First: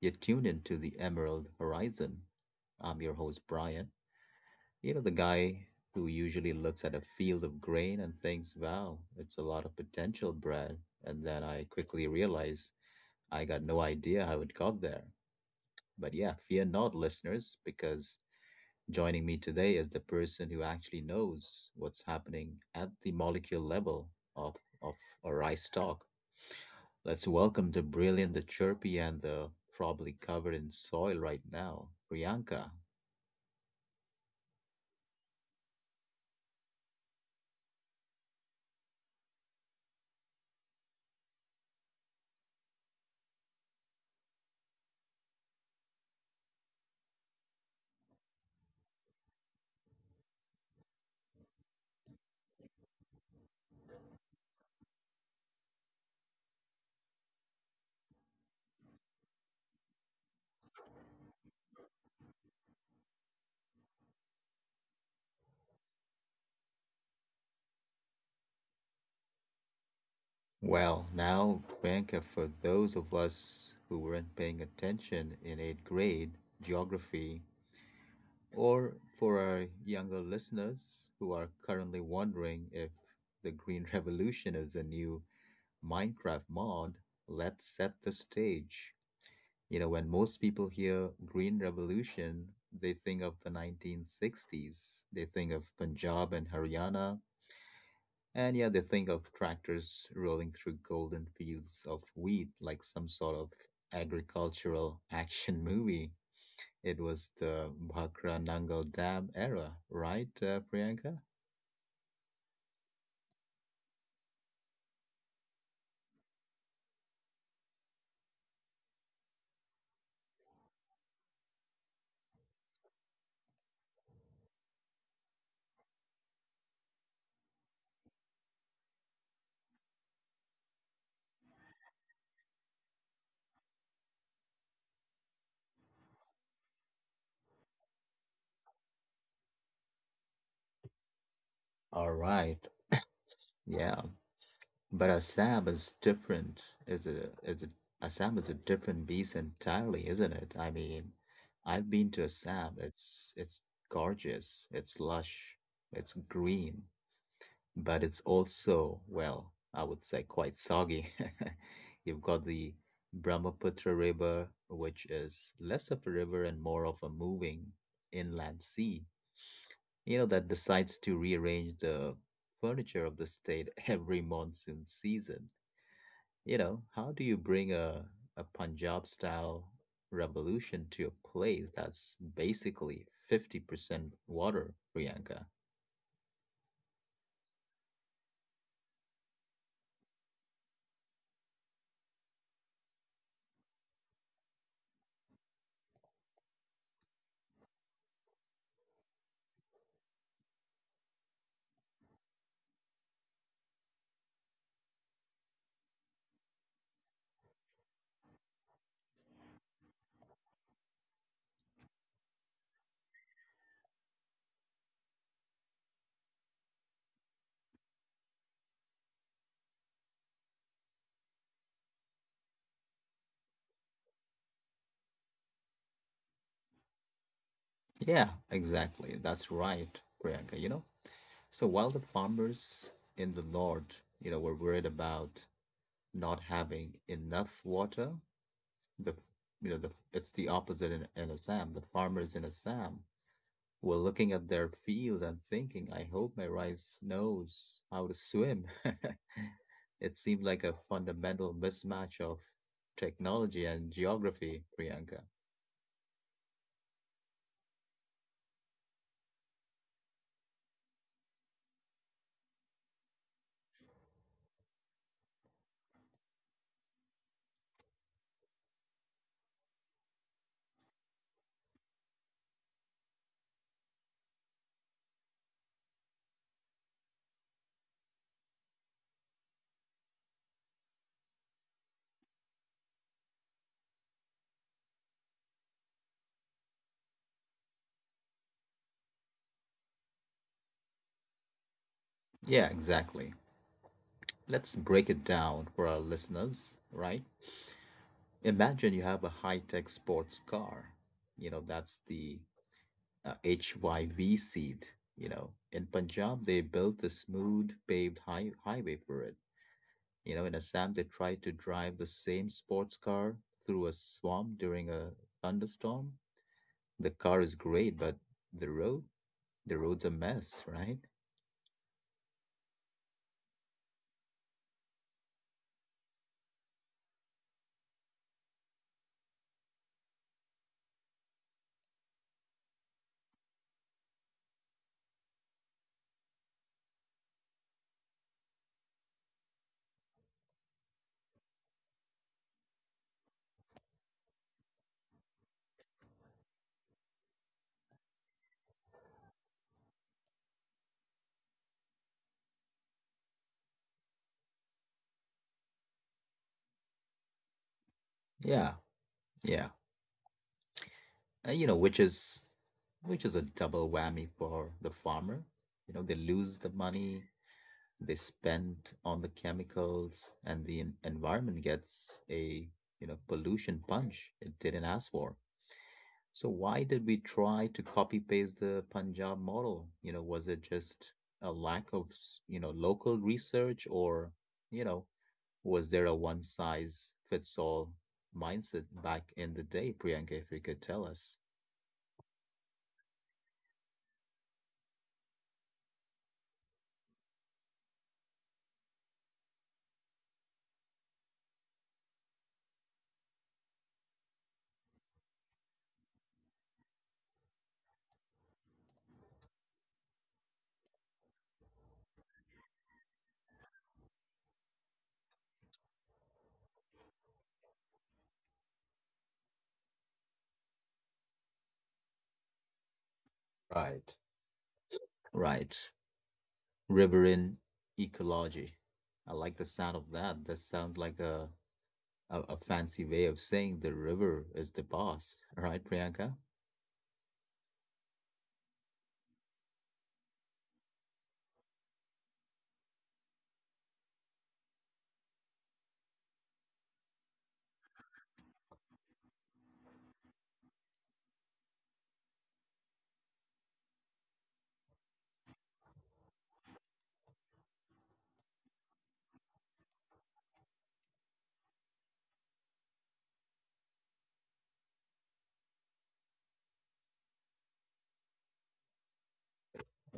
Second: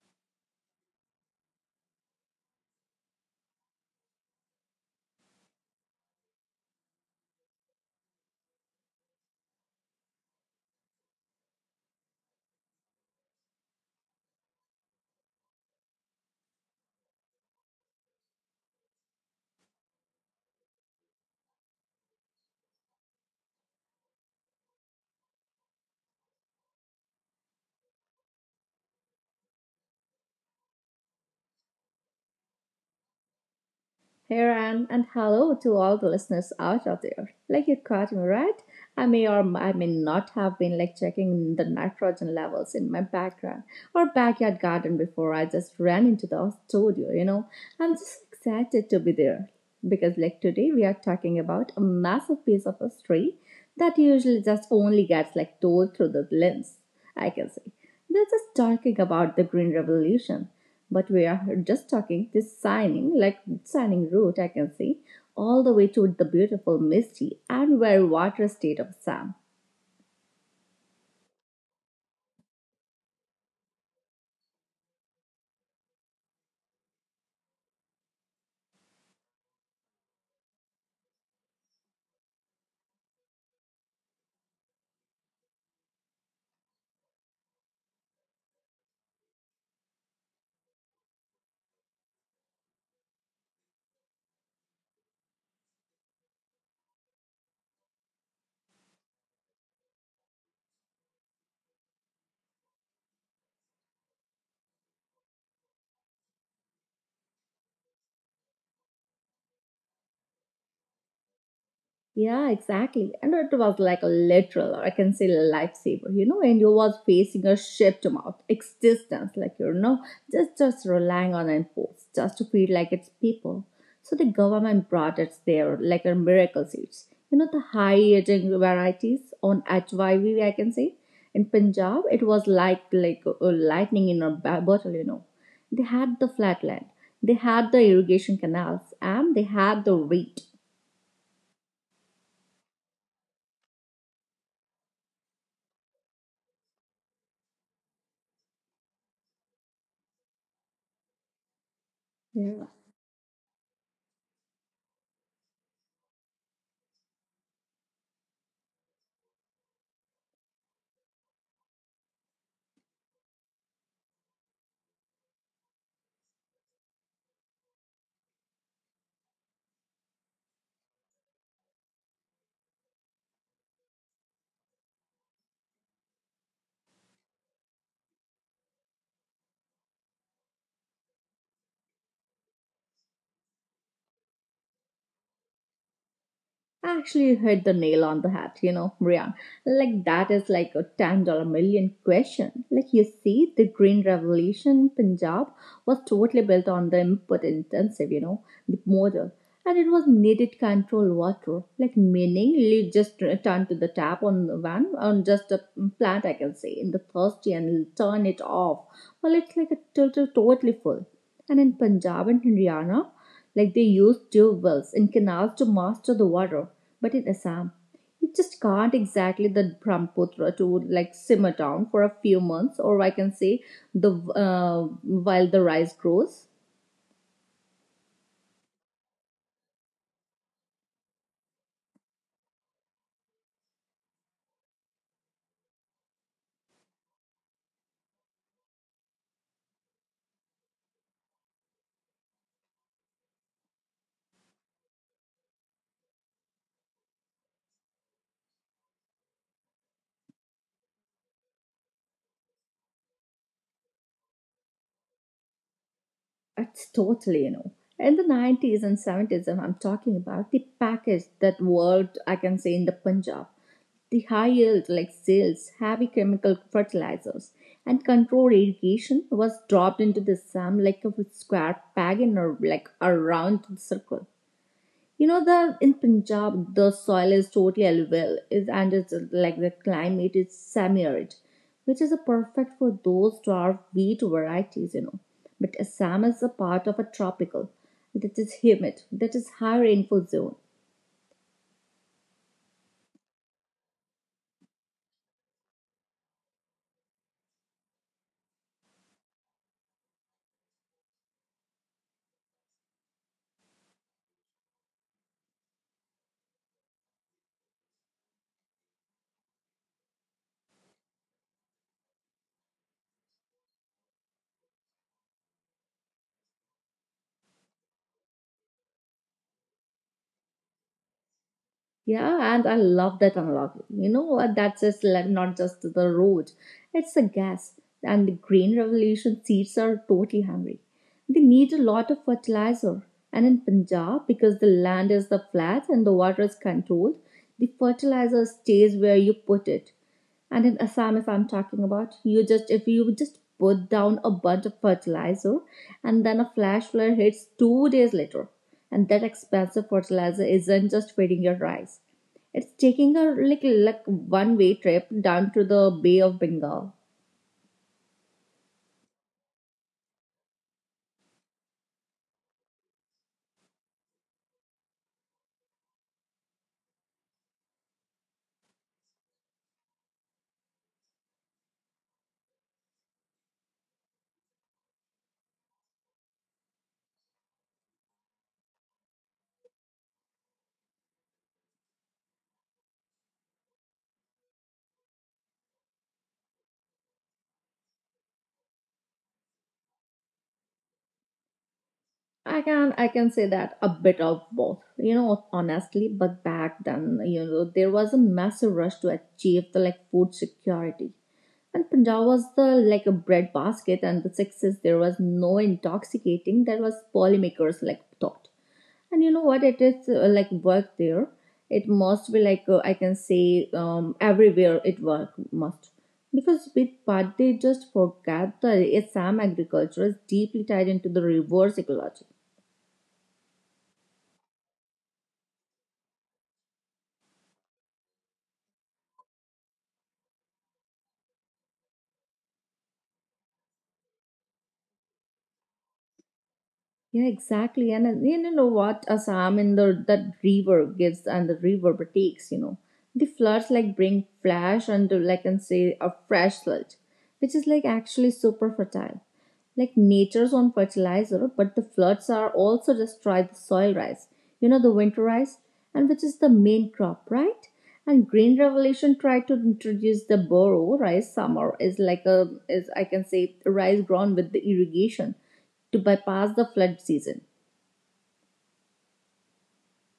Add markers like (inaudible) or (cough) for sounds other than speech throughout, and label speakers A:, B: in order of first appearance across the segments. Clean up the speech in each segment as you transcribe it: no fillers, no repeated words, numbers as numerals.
A: You're tuned into the Emerald Horizon. I'm your host, Brian. You know, the guy who usually looks at a field of grain and thinks, wow, it's a lot of potential, Brad. And then I quickly realize I got no idea how it got there. But yeah, fear not, listeners, because joining me today is the person who actually knows what's happening at the molecule level of a rice stalk. Let's welcome the brilliant, the chirpy, and the probably covered in soil right now, Priyanka.
B: Here I am, and hello to all the listeners out of there. Like you caught me right, I may or I may not have been like checking the nitrogen levels in my background or backyard garden before I just ran into the studio. I'm just excited to be there because like today we are talking about a massive piece of history that usually just only gets like told through the lens, I can say. They're just talking about the Green Revolution. But we are just talking this shining, like shining route I can see, all the way to the beautiful, misty, and very water state of Sam.
A: Well, now, Priyanka, for those of us who weren't paying attention in eighth grade geography, or for our younger listeners who are currently wondering if the Green (laughs) Revolution is the new Minecraft mod, let's set the stage. You know, when most people hear Green Revolution, they think of the 1960s. They think of Punjab and Haryana. And yeah, they think of tractors rolling through golden fields of wheat like some sort of agricultural (laughs) action movie. It was the Bhakra Nangal Dam era, right, Priyanka?
B: Yeah, exactly. And it was like a literal, or I can say a lifesaver, you know, and you was facing a ship to mouth existence, like just relying on imports just to feed like its people. So the government brought it there like a miracle seeds. You know, the high yielding varieties on HYV, I can say. In Punjab, it was like lightning in a bottle. They had the flatland, they had the irrigation canals, and they had the wheat.
A: All right. Yeah. But Assam is different. Is a Assam is a different beast entirely, isn't it? I mean, I've been to
B: Yeah.
A: Assam. It's gorgeous. It's lush. It's green, but it's also, well, I would say quite soggy. (laughs) You've got the Brahmaputra River, which is less of a river and more of a moving inland sea, you know, that decides to rearrange the furniture of the state every monsoon season. You know, how do you bring a Punjab style revolution to a place that's basically 50% water, Priyanka?
B: Actually, you hit the nail on the head, you know, Brian. Like, that is like a 10 million question. Like, you see, the Green Revolution Punjab was totally built on the input intensive, you know, the model. And it was needed control water, like meaning you just turn to the tap on the van on just a plant I can say in the thirsty and turn it off. Well, it's like a totally full. And in Punjab and Haryana, like they used to wells and canals to master the water. But in Assam, you just can't exactly the Brahmaputra to like simmer down for a few months, or I can say the uh, while the rice grows.
A: Yeah, exactly. That's right, Priyanka, you know? So while the farmers in the north, you know, were worried about not having enough water, the the it's the opposite in Assam. The farmers in Assam, well, looking at their fields and thinking, I hope my rice knows how to swim. (laughs) It seemed like a fundamental mismatch of technology and geography, Priyanka.
B: It's totally, you know. In the 90s and 70s, I'm talking about the package that worked, I can say, in the Punjab. The high yield, like sales, heavy chemical fertilizers, and controlled irrigation was dropped into the Sam like a square peg in a, like a round circle. You know the in Punjab the soil is totally alluvial is and it's like the climate is semi-arid, which is a perfect for those dwarf wheat varieties, you know. But Assam is a part of a tropical that is humid, that is high rainfall zone.
A: Yeah, exactly. Let's break it down for our listeners, right? Imagine you have a high tech sports car. You know, that's the HYV seed. You know, in Punjab, they built a smooth paved highway for it. You know, in Assam, they tried to drive the same sports car through a swamp during a thunderstorm. The car is great, but the road, the road's a mess, right?
B: Yeah, and I love that unlock. You know what? That's just like not just the road; it's the gas. And the green revolution seeds are totally hungry. They need a lot of fertilizer. And in Punjab, because the land is the flat and the water is controlled, the fertilizer stays where you put it. And in Assam, if I'm talking about, you just if you just put down a bunch of fertilizer and then a flash flood hits 2 days later. And that expensive fertilizer isn't just feeding your rice. It's taking a like one way trip down to the Bay of Bengal.
A: Yeah, yeah. You know, which is a double whammy for the farmer. You know, they lose the money they spend on the chemicals, and the environment gets a, you know, pollution punch it didn't ask for. So why did we try to copy paste the Punjab model? You know, was it just a lack of, you know, local research, or, you know, was there a one size fits all mindset back in the day, Priyanka, if you could tell us?
B: I can say that a bit of both, you know, honestly. But back then, you know, there was a massive rush to achieve the like food security. And Punjab was the like a bread basket, and the success there was no intoxicating. That was polymakers like thought. And you know what? It is like work there. It must be like I can say everywhere it work must because with part they just forget the Assam agriculture is deeply tied into the reverse ecology.
A: Right. Right. Riverine ecology. I like the sound of that. That sounds like a fancy way of saying the river is the boss, (laughs) right, Priyanka?
B: Yeah, exactly. And you know what a psalm in the that river gives and the river takes, you know. The floods like bring flash and to, like and say a fresh sludge, which is like actually super fertile. Like nature's own fertilizer, but the floods are also destroy the soil rice, you know, the winter rice, and which is the main crop, right? And Green Revolution tried to introduce the burrow rice summer is like a is I can say rice grown with the irrigation to bypass the flood season.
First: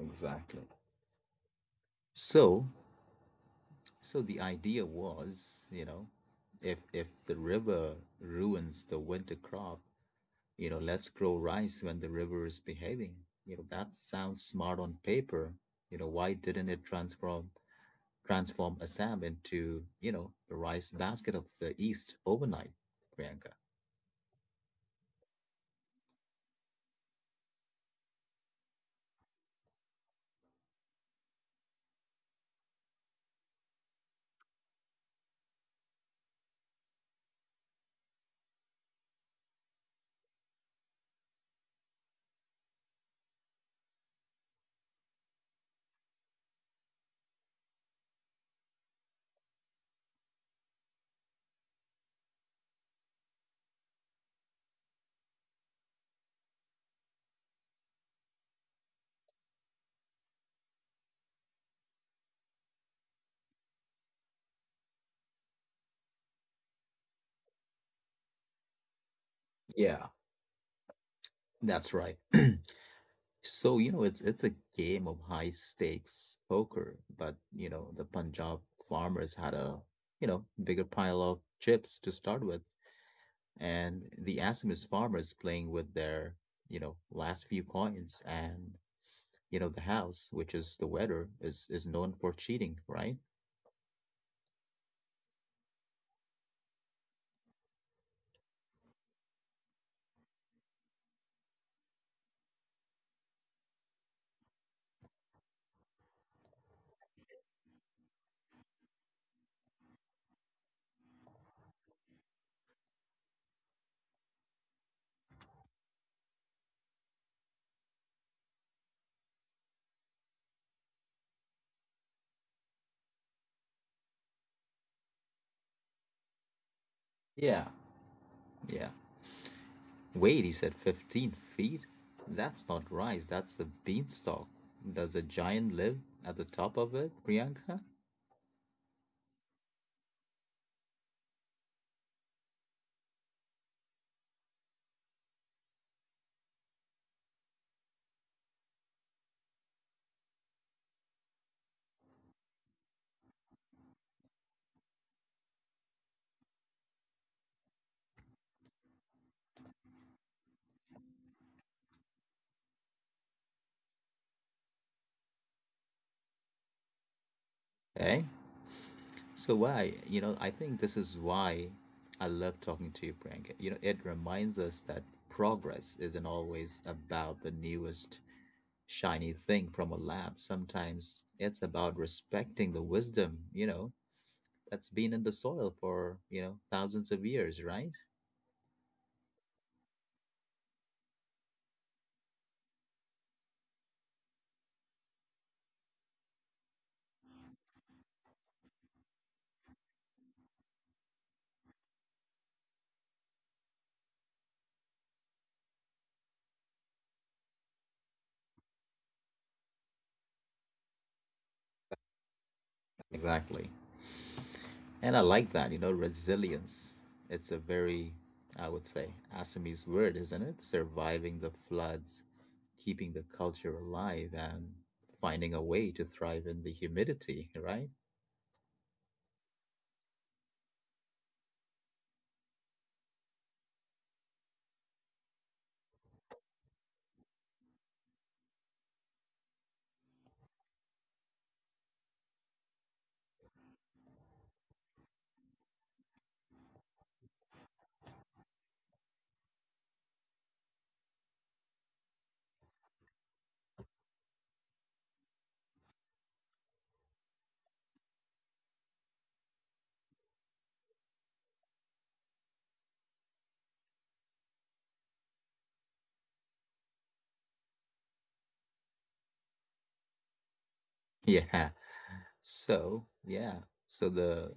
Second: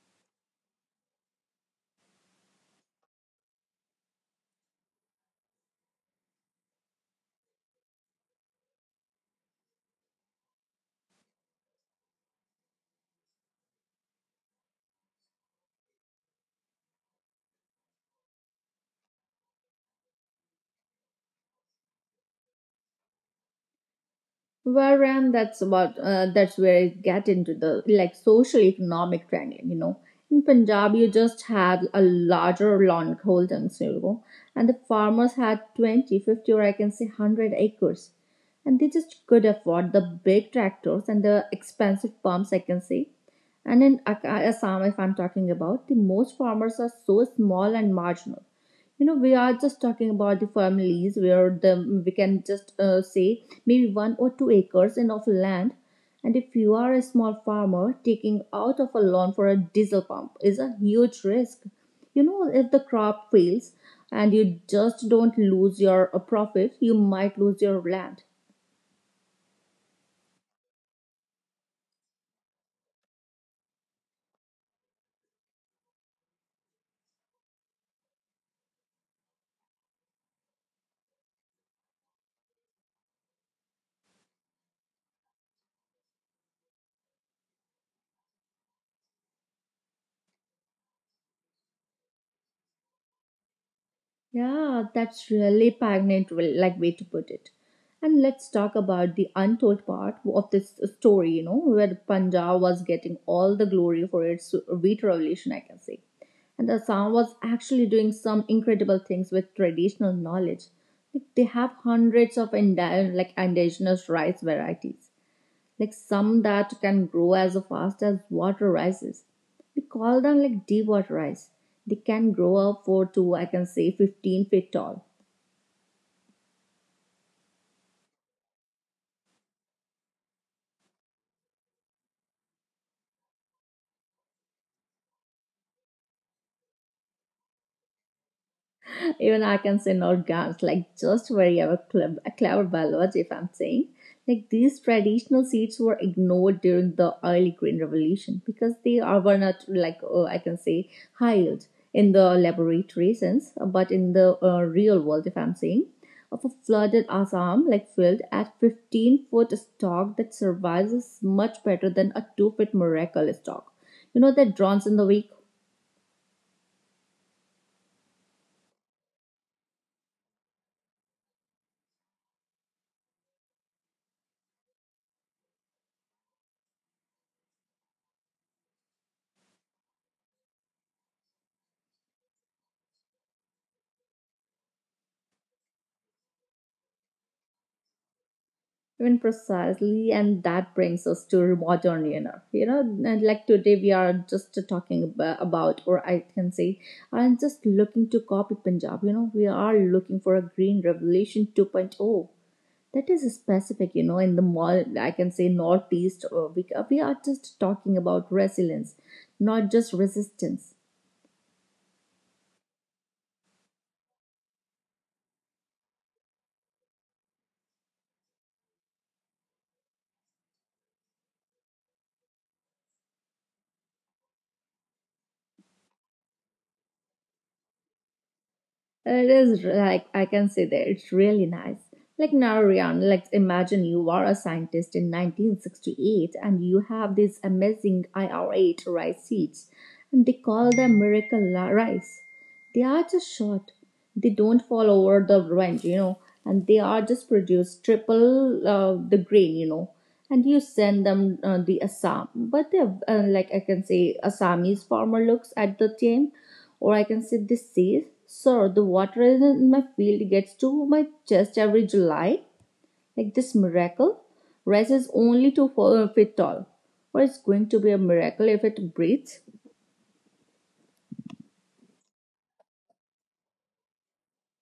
A: Exactly. So, so the idea was, you know, if the river ruins the winter crop, you know, let's grow rice when the river is behaving. You know, that sounds smart on paper. You know, why didn't it transform Assam into, you know, the rice basket of the East overnight, Priyanka?
B: Wherein that's where it get into the like social economic triangle, you know. In Punjab, you just had a larger land holdings, you know, and the farmers had 20, 50, or I can say 100 acres. And they just could afford the big tractors and the expensive pumps, I can say. And in Assam, if I'm talking about, the most farmers are so small and marginal. You know, we are just talking about the families where the we can just say maybe 1 or 2 acres in of land. And if you are a small farmer, taking out of a loan for a diesel pump is a huge risk. You know, if the crop fails and you just don't lose your profit, you might lose your land.
A: Yeah. That's right. (clears throat) So, you know, it's a game of high stakes poker, but you know, the Punjab farmers had a, you know, bigger pile of chips to start with, and the Assamese farmers playing with their, you know, last few coins and, you know, the house, which is the weather, is known for cheating, right?
B: Yeah, that's really poignant, well, like way to put it. And let's talk about the untold part of this story, you know, where Punjab was getting all the glory for its wheat revolution, I can say. And Assam was actually doing some incredible things with traditional knowledge. Like, they have hundredi of indigenous rice varieties like some that can grow as fast as water rises. We call them like deep water rice. They can grow up for to I can say 15 feet tall.
A: Yeah, yeah. Wait, he said 15 feet? That's not rice, that's the beanstalk. Does a giant live at the top of it, Priyanka?
B: (laughs) Even I can say no grams, like just very our clever biology, if I'm saying. Like these traditional seeds were ignored during the early green revolution because they are were not like I can say high yield in the laboratory sense, but in the real world, if I'm saying, of a flooded Assam like field at 15-foot stalk that survives much better than a 2 foot miracle stalk. You know that drones in the week.
A: Eh? So why? You know, I think this is why I love talking to you, Priyanka. You know, it reminds us that progress isn't always about the newest shiny thing from a lab. Sometimes it's about respecting the wisdom, you know, that's been in the soil for, you know, thousands of years, right?
B: Even precisely, and that brings us to modern era. You know, and like today we are just talking about, or I can say, I'm just looking to copy Punjab. You know, we are looking for a green revolution 2.0. That is specific, you know, in the mall, I can say northeast. We are just talking about resilience, not just resistance.
A: Exactly. And I like that, you know, resilience. It's a very, I would say, Assamese word, isn't it? Surviving the floods, keeping the culture alive, and finding a way to thrive in the humidity, right? (laughs)
B: It is like I can say that it's really nice. Like now, Rihanna, like imagine you are a scientist in 1968 and you have these amazing IR8 rice seeds, and they call them miracle rice. They are just short. They don't fall over the range, you know, and they are just produced triple the grain, you know. And you send them the Assam, but they have, like I can say Assamese farmer looks at the team, or I can say this says, "Sir, the water in my field gets to my chest every July. Like this miracle, rice is only two feet tall, or it's going to be a miracle if it breathes."
A: Yeah. So, yeah. So the,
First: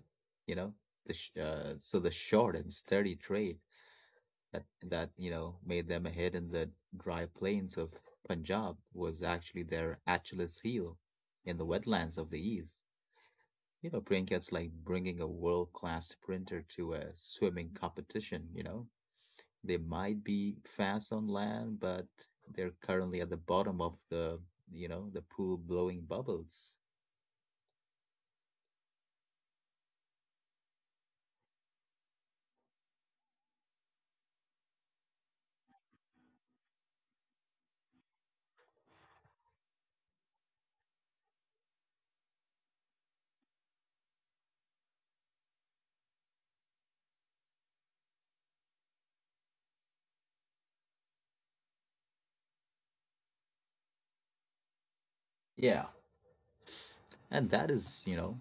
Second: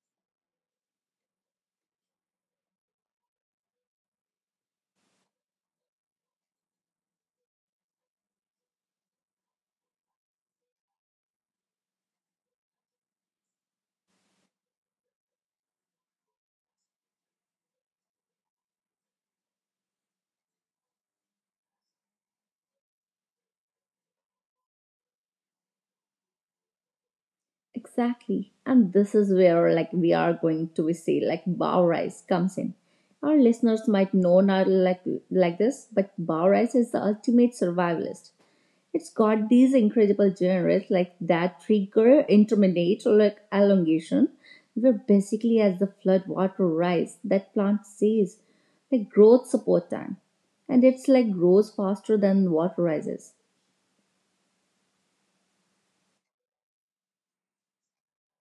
A: you know, the so the short and sturdy trade that you know made them ahead in the dry plains of Punjab was actually their Achilles heel in the wetlands of the East. You know, Priyanka, it's like bringing a world-class sprinter to a swimming competition, you know? They might be fast on land, but they're currently at the bottom of the, you know, the pool blowing bubbles.
B: Exactly. And this is where like we are going to see like bow rice comes in. Our listeners might know not like this, but bow rice is the ultimate survivalist. It's got these incredible generates like that trigger intermediate or like elongation. We're basically as the flood water rise that plant sees like growth support time. And it's like grows faster than water rises.
A: Yeah. And that is, you know,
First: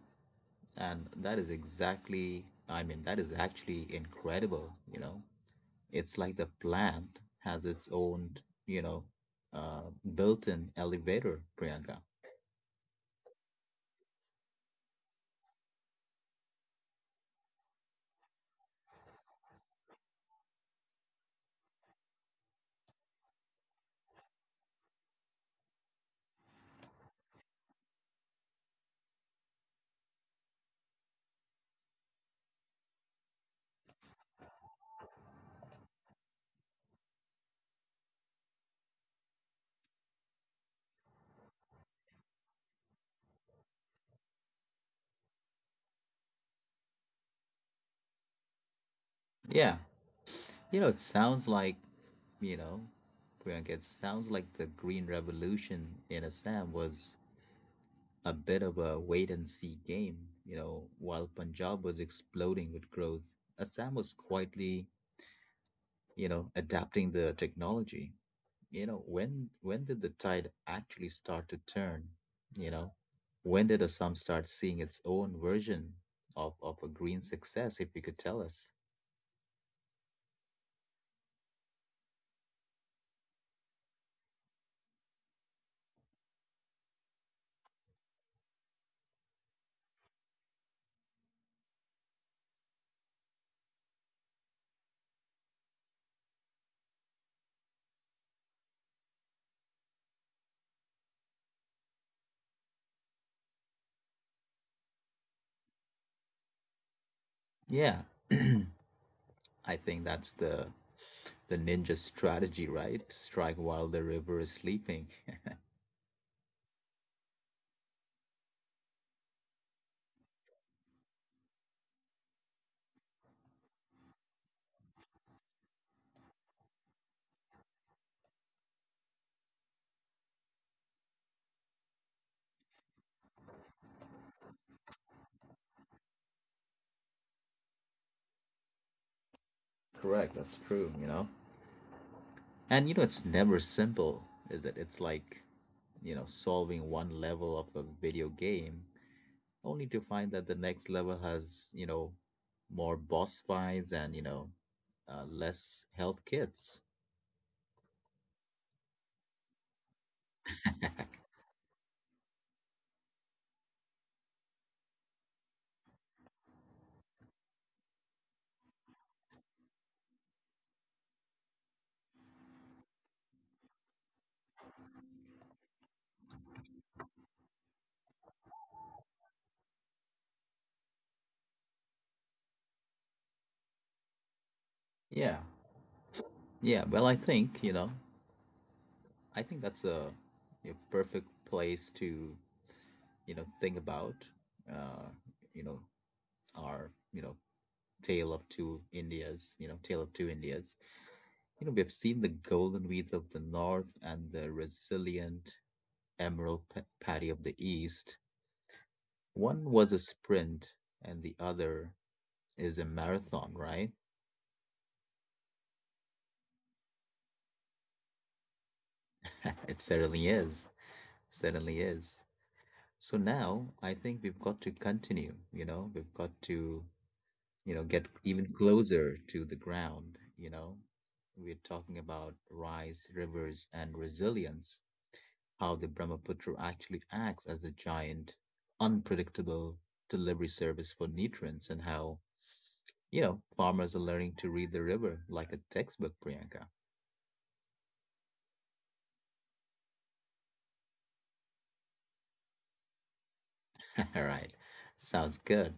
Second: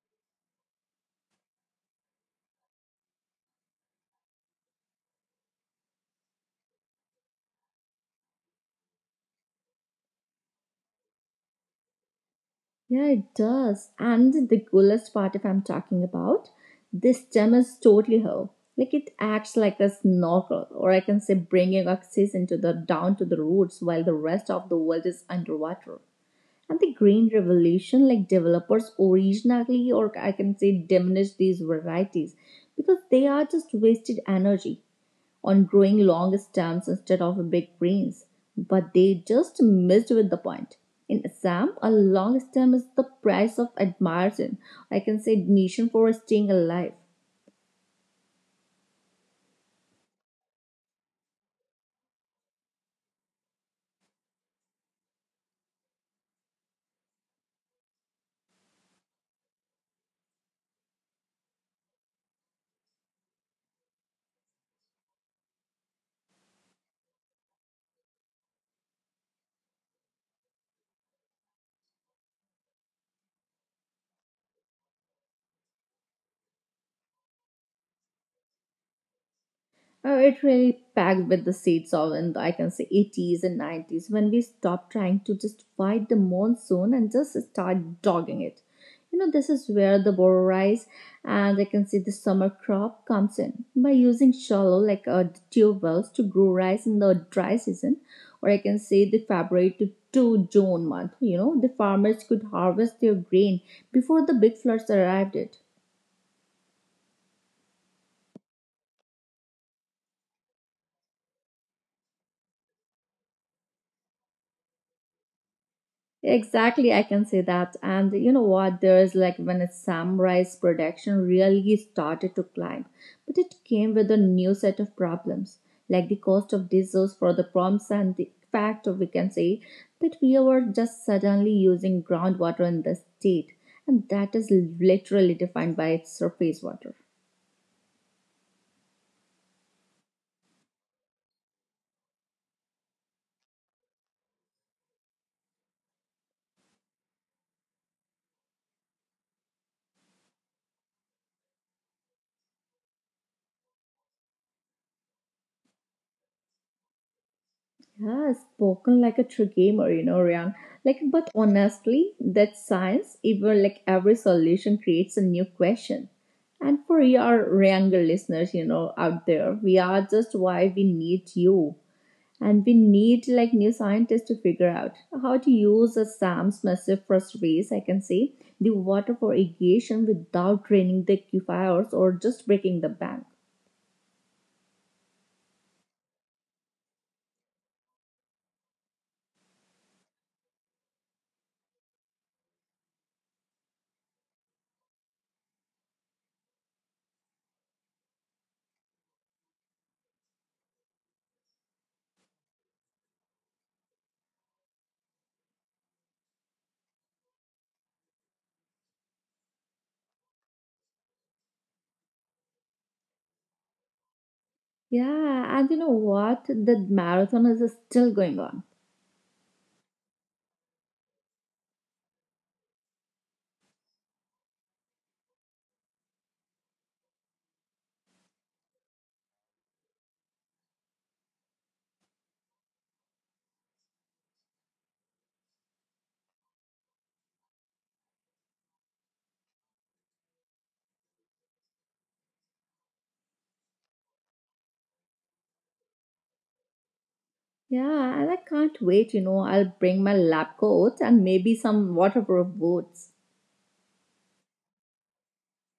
A: and that is exactly, I mean, that is actually incredible, you know? It's like the plant has its own, you know, built-in elevator, Priyanka.
B: Yeah, it does. And the coolest part, if I'm talking about, this gem is totally her. Like it acts like a snorkel, or I can say bringing oxygen to the down to the roots while the rest of the world is underwater. And the green revolution, like developers originally, or I can say diminish these varieties because they are just wasted energy on growing long stems instead of big brains, but they just missed with the point. In Assam, a long stem is the price of admiration. I can say nation for staying alive.
A: Yeah. You know, it sounds like, you know, Priyanka, it sounds like the Green Revolution in Assam was a bit of a wait and see game. You know, while Punjab was exploding with growth, Assam was quietly, you know, adapting the technology. You know, when did the tide actually start to turn? You know, when did Assam start seeing its own version of a green success, if you could tell us?
B: It really packed with the seeds of, and I can say, 80s and 90s when we stopped trying to just fight the monsoon and just start dogging it. You know, this is where the boro rice and I can say the summer crop comes in by using shallow, like tube wells, to grow rice in the dry season, or I can say the February to June month. You know, the farmers could harvest their grain before the big floods arrived. It.
A: Yeah. (clears throat) I think that's the ninja strategy, right? Strike while the river is sleeping. (laughs)
B: Exactly, I can say that. And you know what? There is like when it's samurai's production really started to climb, but it came with a new set of problems, like the cost of diesels for the pumps and the fact of we can say that we were just suddenly using groundwater in the state, and that is literally defined by its surface water.
A: Correct, that's true, you know. And you know, it's never simple, is it? It's like, you know, solving one level of a video game only to find that the next level has, you know, more boss fights and, you know, less health kits.
B: Yeah, spoken like a true gamer, you know, Ryan. Like, but honestly, that's science. Even every solution creates a new question. And for your younger listeners, you know, out there, we are just why we need you. And we need new scientists to figure out how to use the SAM's massive phosphorus, I can say, the water for irrigation without draining the aquifers or just breaking the bank.
A: Yeah. Yeah, well, I think, you know, I think that's a you perfect place to, you know, think about, uh, you know, our, you know, tale of two Indias, you know, tale of two Indias. You know, we have seen the golden wheat of the north and the resilient emerald paddy of the east. One was a sprint and the other is a marathon, right?
B: Yeah, and you know what? The marathon is still going on.
A: (laughs) It certainly is. Certainly is. So now I think we've got to continue, you know, we've got to, you know, get even closer to the ground, you know. We're talking about rise, rivers, and resilience, how the Brahmaputra actually acts as a giant, unpredictable delivery service for nutrients and how, you know, farmers are learning to read the river like a textbook, Priyanka.
B: Yeah, and I can't wait, you know. I'll bring my lab coats and maybe some waterproof boots.
A: (laughs) All right. Sounds good.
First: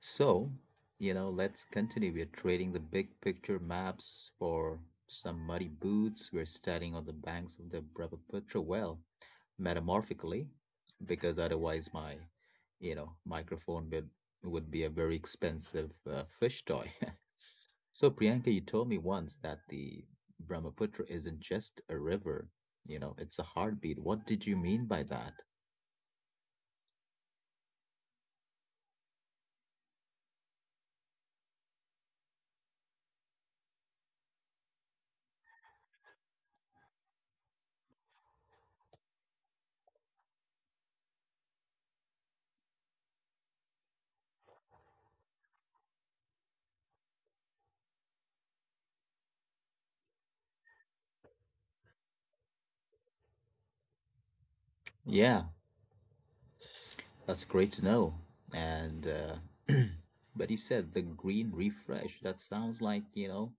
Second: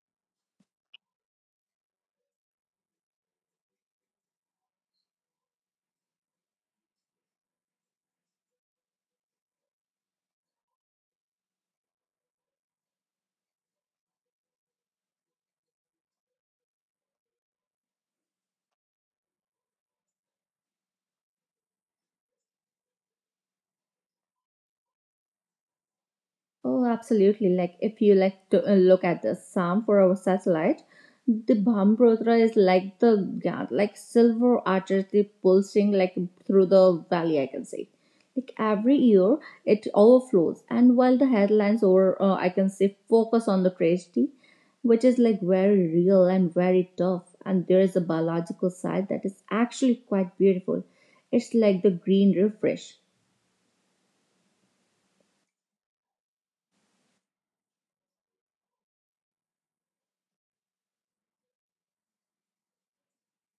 A: So, you know, let's continue. We're trading the big picture maps for some muddy boots. We're standing on the banks of the Brahmaputra, well, metamorphically, because otherwise my, you know, microphone would be a very expensive fish toy. (laughs) So, Priyanka, you told me once that the Brahmaputra isn't just a river, you know, it's a heartbeat. What did you mean by that?
B: Oh, absolutely. Like, if you like to look at the Sam for our satellite, the Brahmaputra is like the yeah, like silver artery pulsing like through the valley. I can see. Like every year, it overflows, and while the headlines or I can say focus on the tragedy, which is like very real and very tough, and there is a biological side that is actually quite beautiful. It's like the green refresh.
A: Yeah. That's great to know. And (clears throat) but you said the green refresh. That sounds like,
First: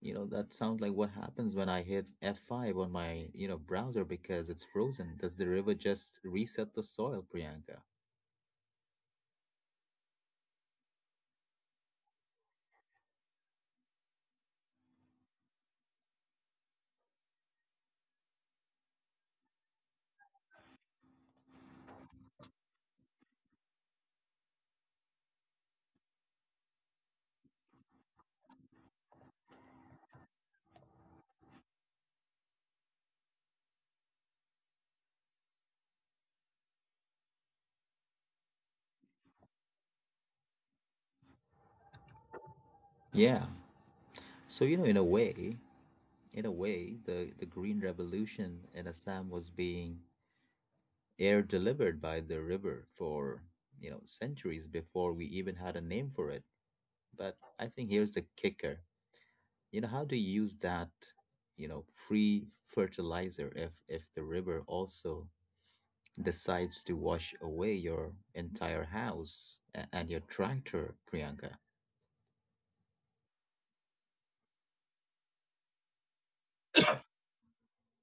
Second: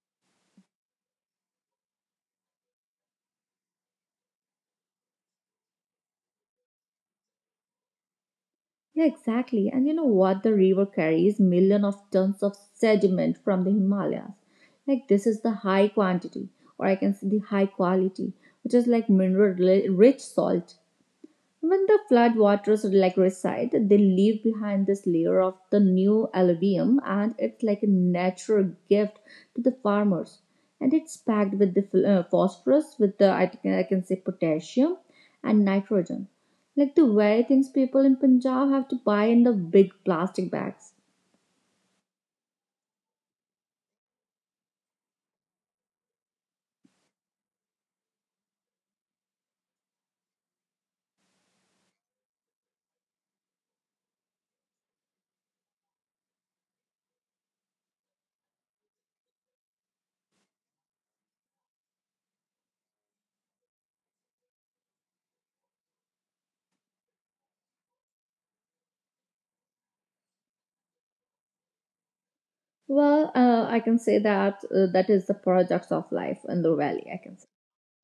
A: you know, that sounds like what happens when I hit F5 on my, you know, browser because it's frozen. Does the river just reset the soil, Priyanka?
B: Yeah, exactly. And you know what? The river carries millions of tons of sediment from the Himalayas. Like this is the high quantity, or I can say the high quality, which is like mineral rich salt. When the flood waters like reside, they leave behind this layer of the new alluvium, and it's like a natural gift to the farmers. And it's packed with the phosphorus, with the I can say potassium and nitrogen, like the very things people in Punjab have to buy in the big plastic bags.
A: Yeah. So, you know, in a way, the green revolution in Assam was being air delivered by the river for, you know, centuries before we even had a name for it. But I think here's the kicker. You know how to use that, you know, free fertilizer if the river also decides to wash away your entire house and your tractor, Priyanka?
B: Well, I can say that that is the products of life in the valley. I can say.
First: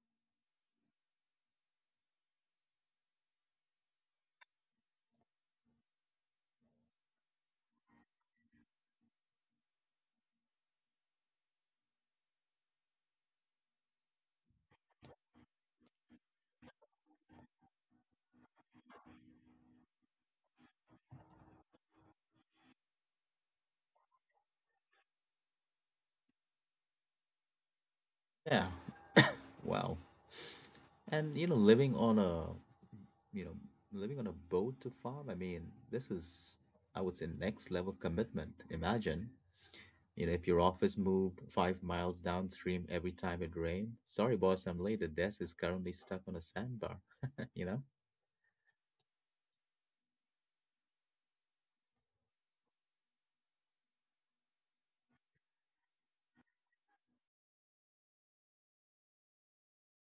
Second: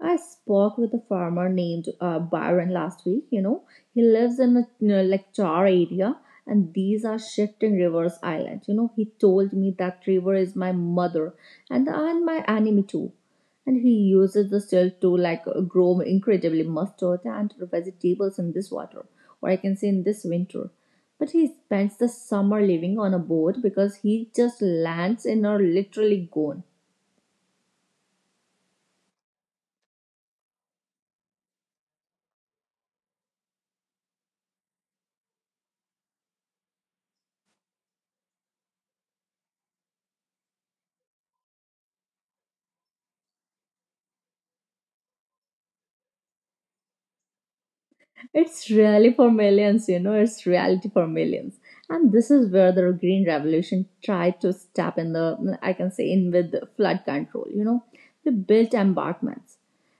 B: I spoke with a farmer named Byron last week. You know, he lives in a you know, like Char area, and these are shifting rivers island. You know, he told me that river is my mother and my enemy too. And he uses the still to grow incredibly mustard and vegetables in this water, or I can say in this winter. But he spends the summer living on a boat because he just lands and are literally gone.
A: Yeah, wow. And you know, living on a, you know, living on a boat to farm, I mean, this is, I would say, next level commitment. Imagine, you know, if your office moved 5 miles downstream every time it rained. Sorry, boss, I'm late, the desk is currently stuck on a sandbar. (laughs) You know.
B: It's really for millions, you know, it's reality for millions. And this is where the Green Revolution tried to step in the, I can say, in with flood control, you know. They built embankments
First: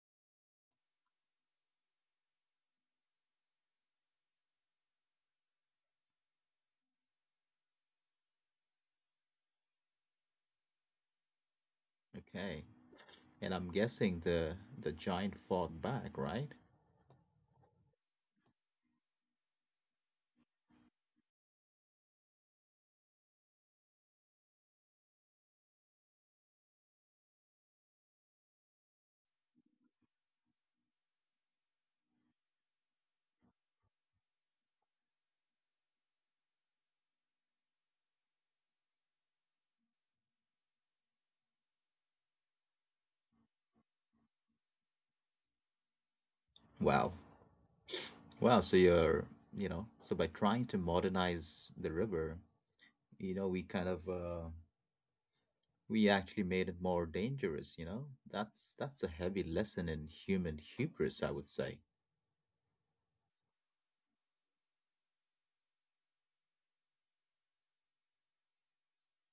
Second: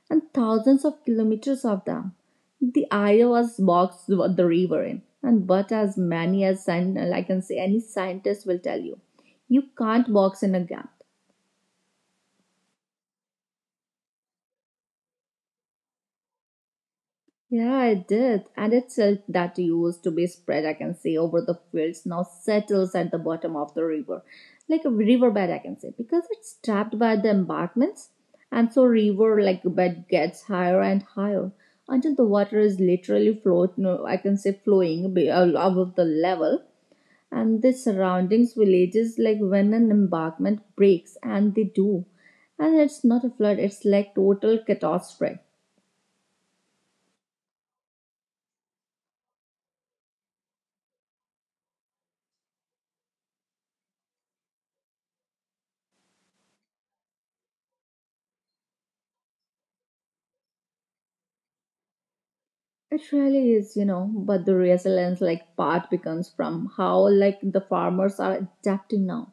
B: and thousands of kilometers of them. The idea was box the river in, and but as many as, I can say, any scientist will tell you, you can't box in a gap.
A: Okay. And I'm guessing the giant fought back, right?
B: Yeah, it did. And its silt that used to be spread, I can say, over the fields now settles at the bottom of the river, like a riverbed, I can say, because it's trapped by the embankments. And so river like bed gets higher and higher until the water is literally float, no, I can say flowing above the level. And the surroundings villages like when an embankment breaks, and they do. And it's not a flood, it's like total catastrophe.
A: Wow. Wow, so you're, you know, so by trying to modernize the river, you know, we kind of we actually made it more dangerous, you know? That's a heavy lesson in human hubris, I would say.
B: It really is, you know, but the resilience like part becomes from how like the farmers are adapting now.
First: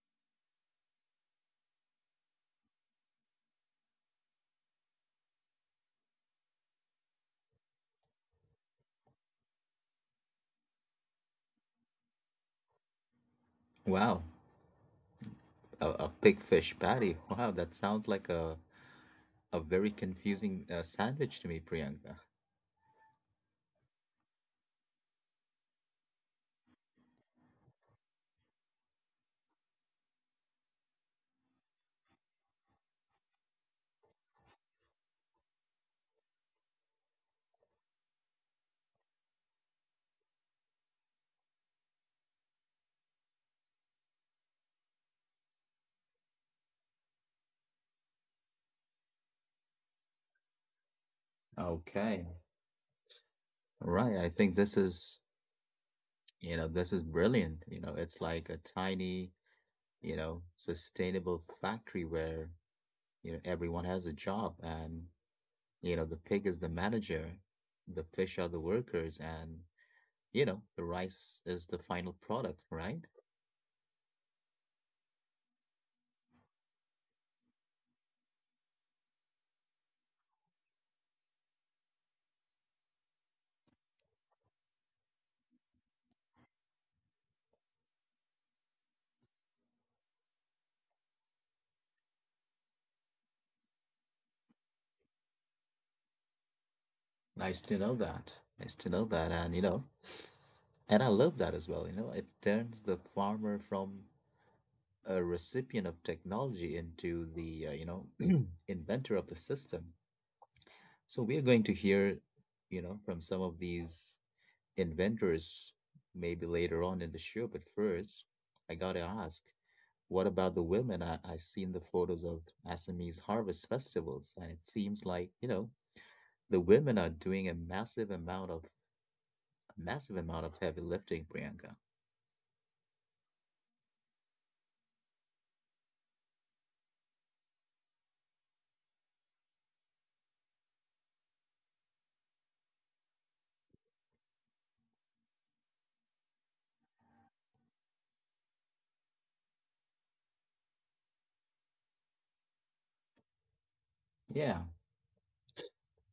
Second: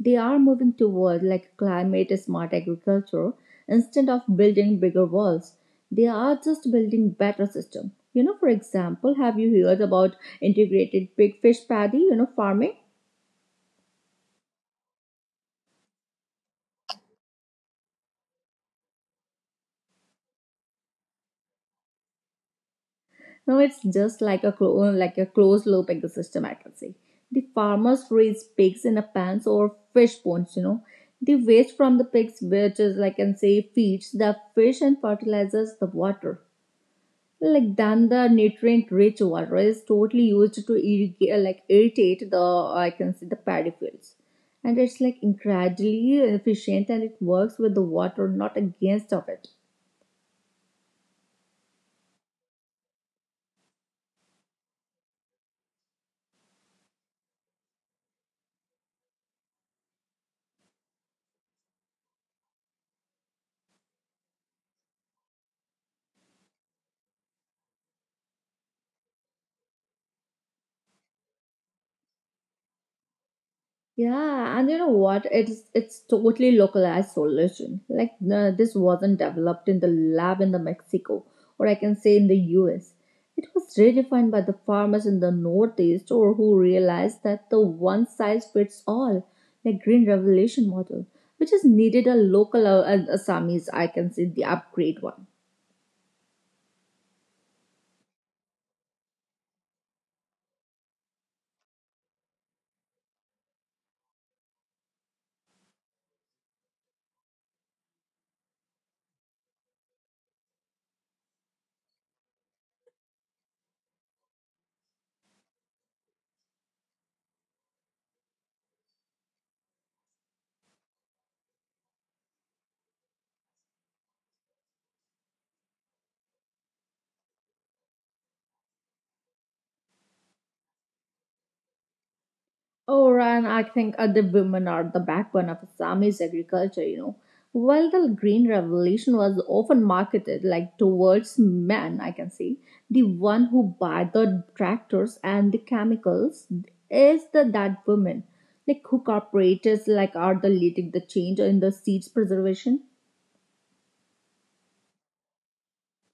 B: They are moving toward like climate smart agriculture instead of building bigger walls. They are just building better system. You know, for example, have you heard about integrated big fish paddy, you know, farming?
A: Wow. A big fish patty. (laughs) Wow, that sounds like a very confusing sandwich to me, Priyanka.
B: No, it's just like a like a closed loop ecosystem. I can say the farmers raise pigs in a pans or fish ponds. You know, the waste from the pigs, which is like I can say feeds the fish and fertilizes the water. Like then the nutrient rich water is totally used to irrigate, like irritate the I can say the paddy fields, and it's like incredibly efficient and it works with the water, not against of it.
A: Okay. Right, I think this is, you know, this is brilliant. You know, it's like a tiny, you know, sustainable factory where, you know, everyone has a job and, you know, the pig is the manager, the fish are the workers, and, you know, the rice is the final product, right?
B: Yeah, and you know what? It's totally localized solution. Like this wasn't developed in the lab in the Mexico, or I can say in the U.S. It was redefined by the farmers in the Northeast, or who realized that the one size fits all, like Green Revolution model, which is needed a local Assamese, I can say the upgrade one.
A: Nice to know that. Nice to know that. And, you know, and I love that as well. It turns the farmer from a recipient of technology into the, (clears throat) inventor of the system. So we are going to hear, from some of these inventors maybe later on in the show, but first, I gotta ask, what about the women? I seen the photos of Assamese harvest festivals, and it seems like, the women are doing a massive amount of heavy lifting, Priyanka.
B: Oh, Ryan, I think other women are the backbone of Assamese agriculture, you know. While the Green Revolution was often marketed like towards men, I can say, the one who buy the tractors and the chemicals is the that women, like who cooperatives like are the leading the change in the seeds preservation.
A: Yeah.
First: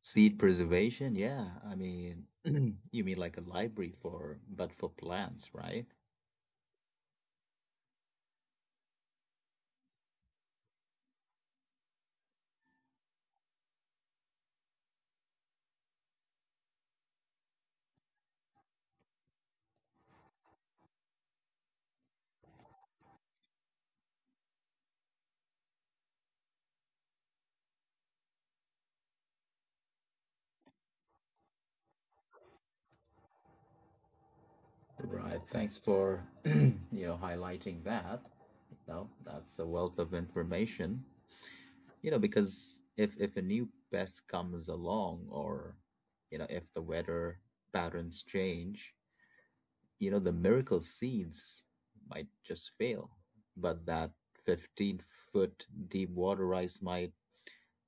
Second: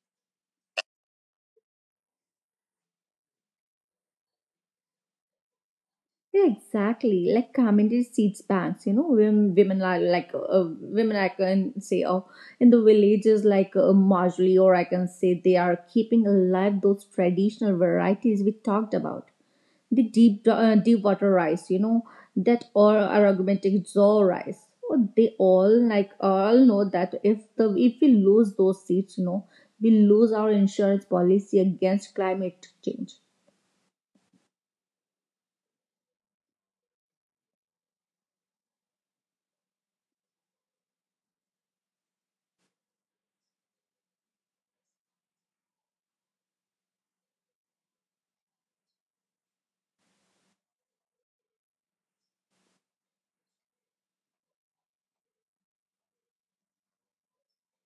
A: Seed preservation, yeah. I mean, (clears throat) you mean like a library for but for plants, right?
B: Yeah, exactly. Like commentary seeds banks, you know, women are like women. I can say, oh, in the villages, like Marjorie, or I can say they are keeping alive those traditional varieties we talked about. The deep, deep water rice, you know, that or aromatic jaw rice. Oh, they all like all know that if we lose those seeds, you know, we lose our insurance policy against climate change.
A: Right. Thanks for, (clears throat) highlighting that. No, that's a wealth of information. You know, because if a new pest comes along or if the weather patterns change, the miracle seeds might just fail. But that 15-foot deep water rice might,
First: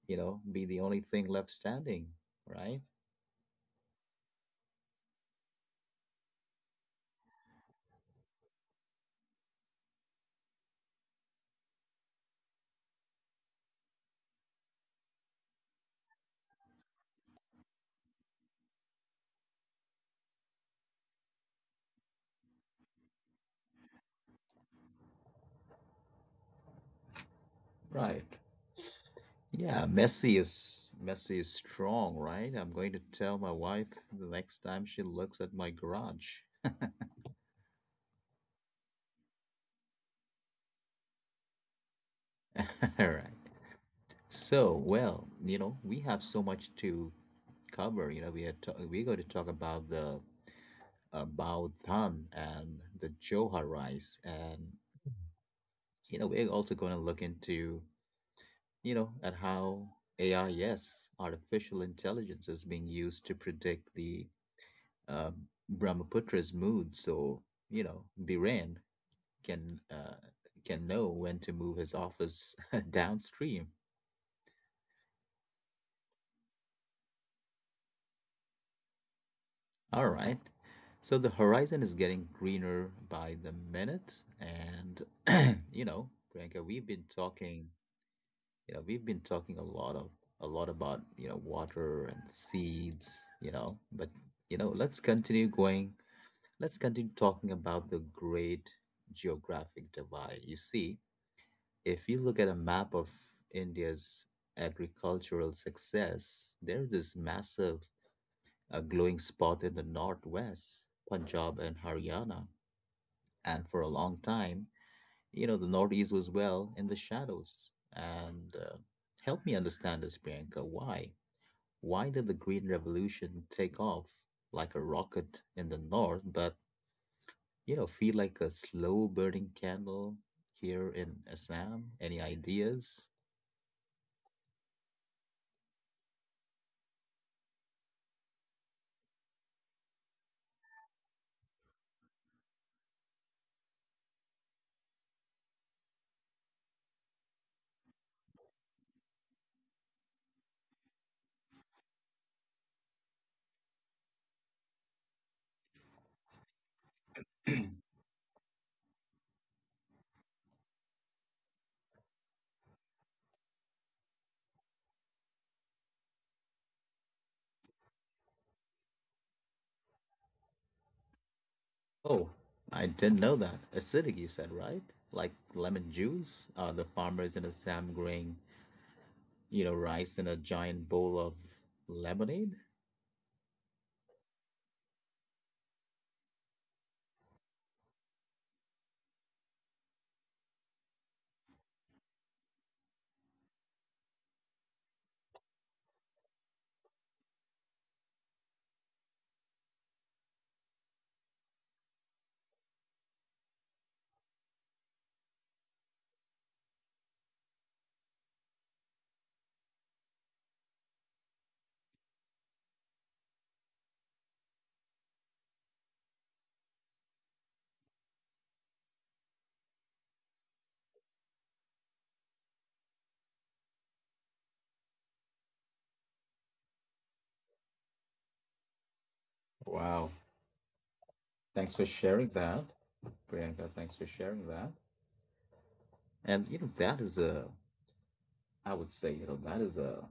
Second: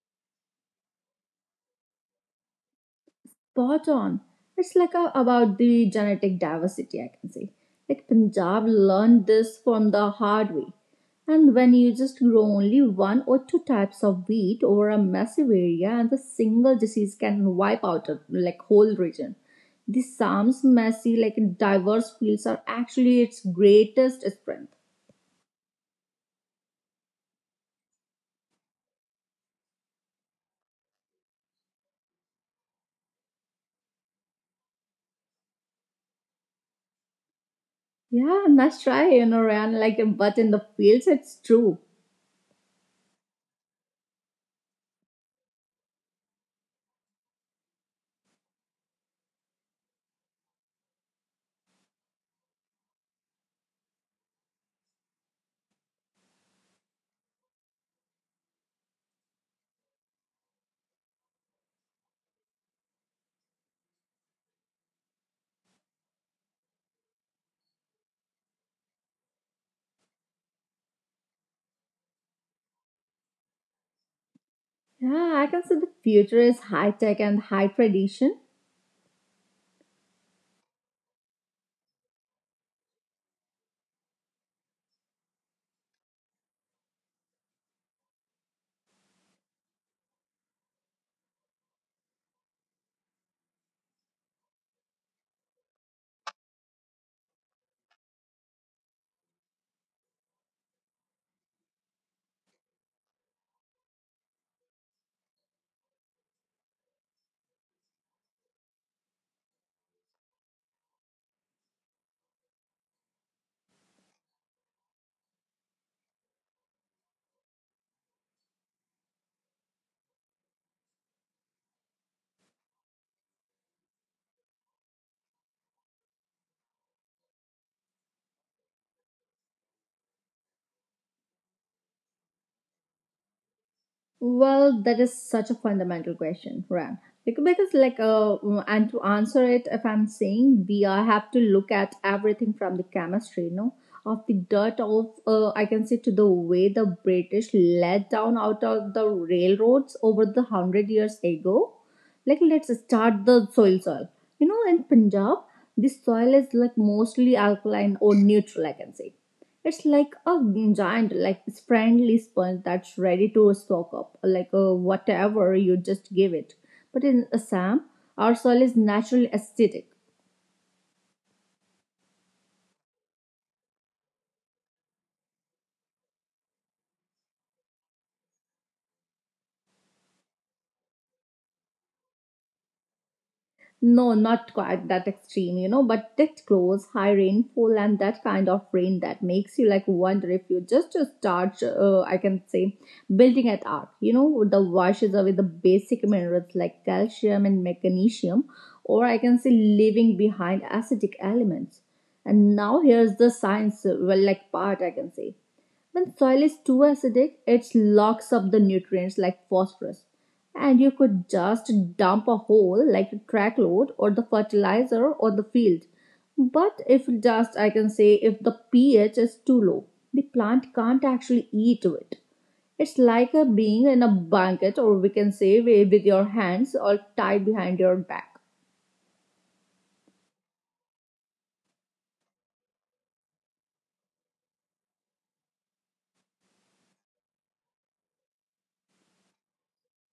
A: be the only thing left standing, right?
B: Spot on. It's like a, about the genetic diversity, I can say. Like Punjab learned this from the hard way. And when you just grow only one or two types of wheat over a massive area and the single disease can wipe out a like whole region. The Sam's messy, like diverse fields are actually its greatest strength.
A: Right. Yeah, Messi is strong, right? I'm going to tell my wife the next time she looks at my garage.
B: Yeah, nice try, you know, Ryan. Like, but in the fields, it's true.
A: (laughs) All right. So, well, we have so much to cover. You know, we are we're going to talk about the Bao Tan and the Johar rice, and we're also going to look into at how AI, yes, artificial intelligence, is being used to predict the um, Brahmaputra's mood. So Biren can can know when to move his office (laughs) downstream.
B: Yeah, I can say the future is high tech and high tradition.
A: All right. So the horizon is getting greener by the minute. And (clears throat) you know, Priyanka, we've been talking a lot about, water and seeds, you know, but let's continue going. Let's continue talking about the great geographic divide. You see, if you look at a map of India's agricultural success, there's this massive a glowing spot in the northwest, Punjab and Haryana. And for a long time, the Northeast was well in the shadows. And help me understand this, Priyanka. Why? Why did the Green Revolution take off like a rocket in the North, but, feel like a slow burning candle here in Assam? Any ideas?
B: Well, that is such a fundamental question, Ram. Because, like, and to answer it, if I'm saying we have to look at everything from the chemistry, you know, of the dirt of, I can say, to the way the British let down out of the railroads over the hundred years ago. Like, let's start the soil. You know, in Punjab, the soil is like mostly alkaline or neutral, I can say it's like a giant, like friendly sponge that's ready to soak up, like whatever you just give it. But in Assam, our soil is naturally acidic.
A: Oh, I didn't know that. Acidic, you said, right? Like lemon juice? Are the farmers in Assam growing, rice in a giant bowl of lemonade.
B: No, not quite that extreme, you know, but that close, high rainfall and that kind of rain that makes you like wonder if you just to start, I can say, building at art. You know, the washes away the basic minerals like calcium and magnesium, or I can say leaving behind acidic elements. And now here's the science, well, like part I can say. When soil is too acidic, it locks up the nutrients like phosphorus. And you could just dump a whole like a track load or the fertilizer or the field. But if just I can say if the pH is too low, the plant can't actually eat it. It's like a being in a blanket or we can say with your hands all tied behind your back.
A: Wow. Thanks for sharing that, Priyanka. Thanks for sharing that. And, I would say, that is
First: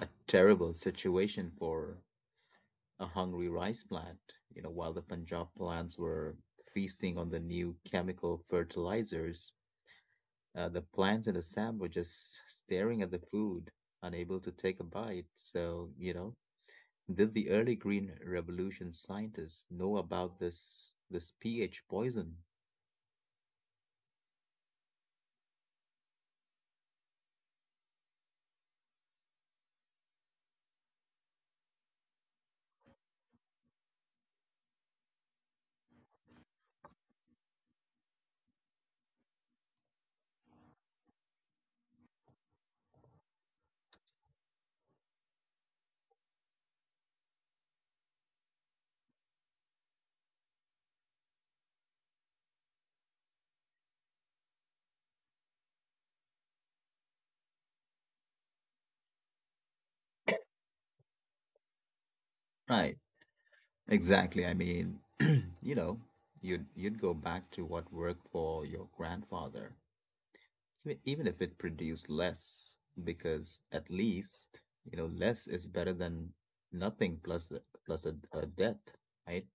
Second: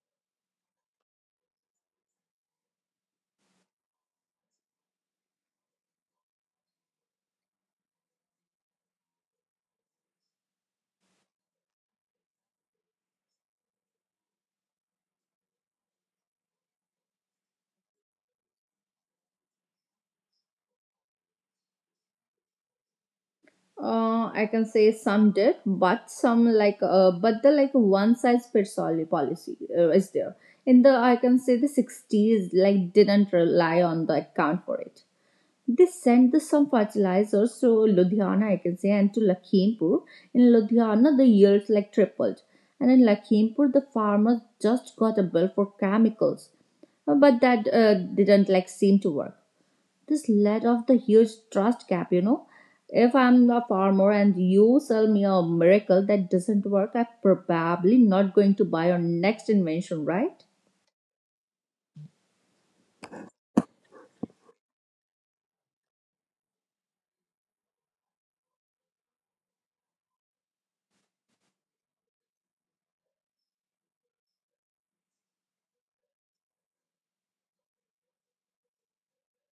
A: a terrible situation for a hungry rice plant. You know, while the Punjab plants were feasting on the new chemical fertilizers, the plants in Assam were just staring at the food, unable to take a bite. So, you know, did the early Green Revolution scientists know about this pH poison?
B: I can say some did, but some but the like one size fits all policy is there. In the I can say the 60s like didn't rely on the account for it. They sent the some fertilizers to Ludhiana, I can say, and to Lakhimpur. In Ludhiana, the yields like tripled, and in Lakhimpur, the farmers just got a bill for chemicals, but that didn't like seem to work. This led off the huge trust gap, you know. If I'm a farmer and you sell me a miracle that doesn't work, I'm probably not going to buy your next invention, right?
A: Right, exactly. I mean, (clears throat) you know, you'd go back to what worked for your grandfather, even if it produced less, because at least, less is better than nothing plus a- plus a debt, right?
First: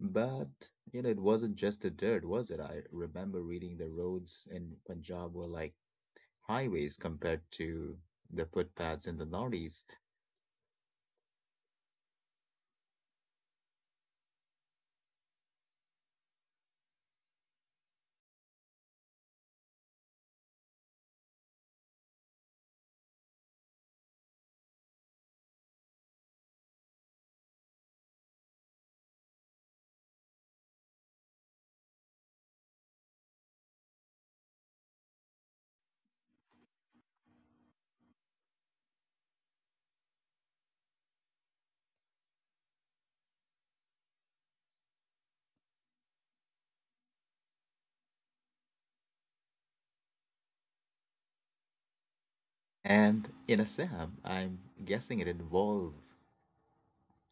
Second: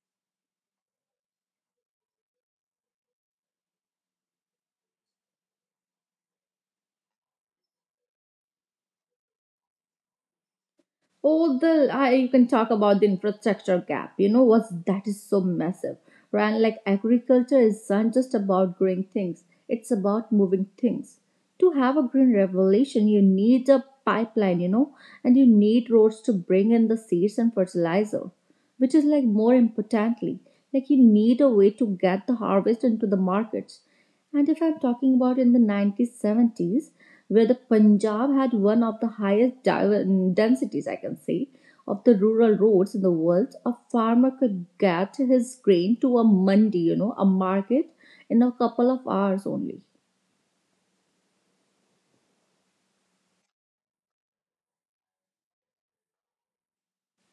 A: But it wasn't just the dirt, was it? I remember reading the roads in Punjab were like highways compared to the footpaths in the Northeast.
B: Oh, the I, you can talk about the infrastructure gap. You know what's that is so massive, right? Like agriculture is not just about growing things; it's about moving things. To have a green revolution, you need a pipeline, you know, and you need roads to bring in the seeds and fertilizer, which is like more importantly, like you need a way to get the harvest into the markets. And if I'm talking about in the 1970s, where the Punjab had one of the highest densities, I can say, of the rural roads in the world, a farmer could get his grain to a mandi, you know, a market, in a couple of hours only.
A: And in Assam, I'm guessing it involved,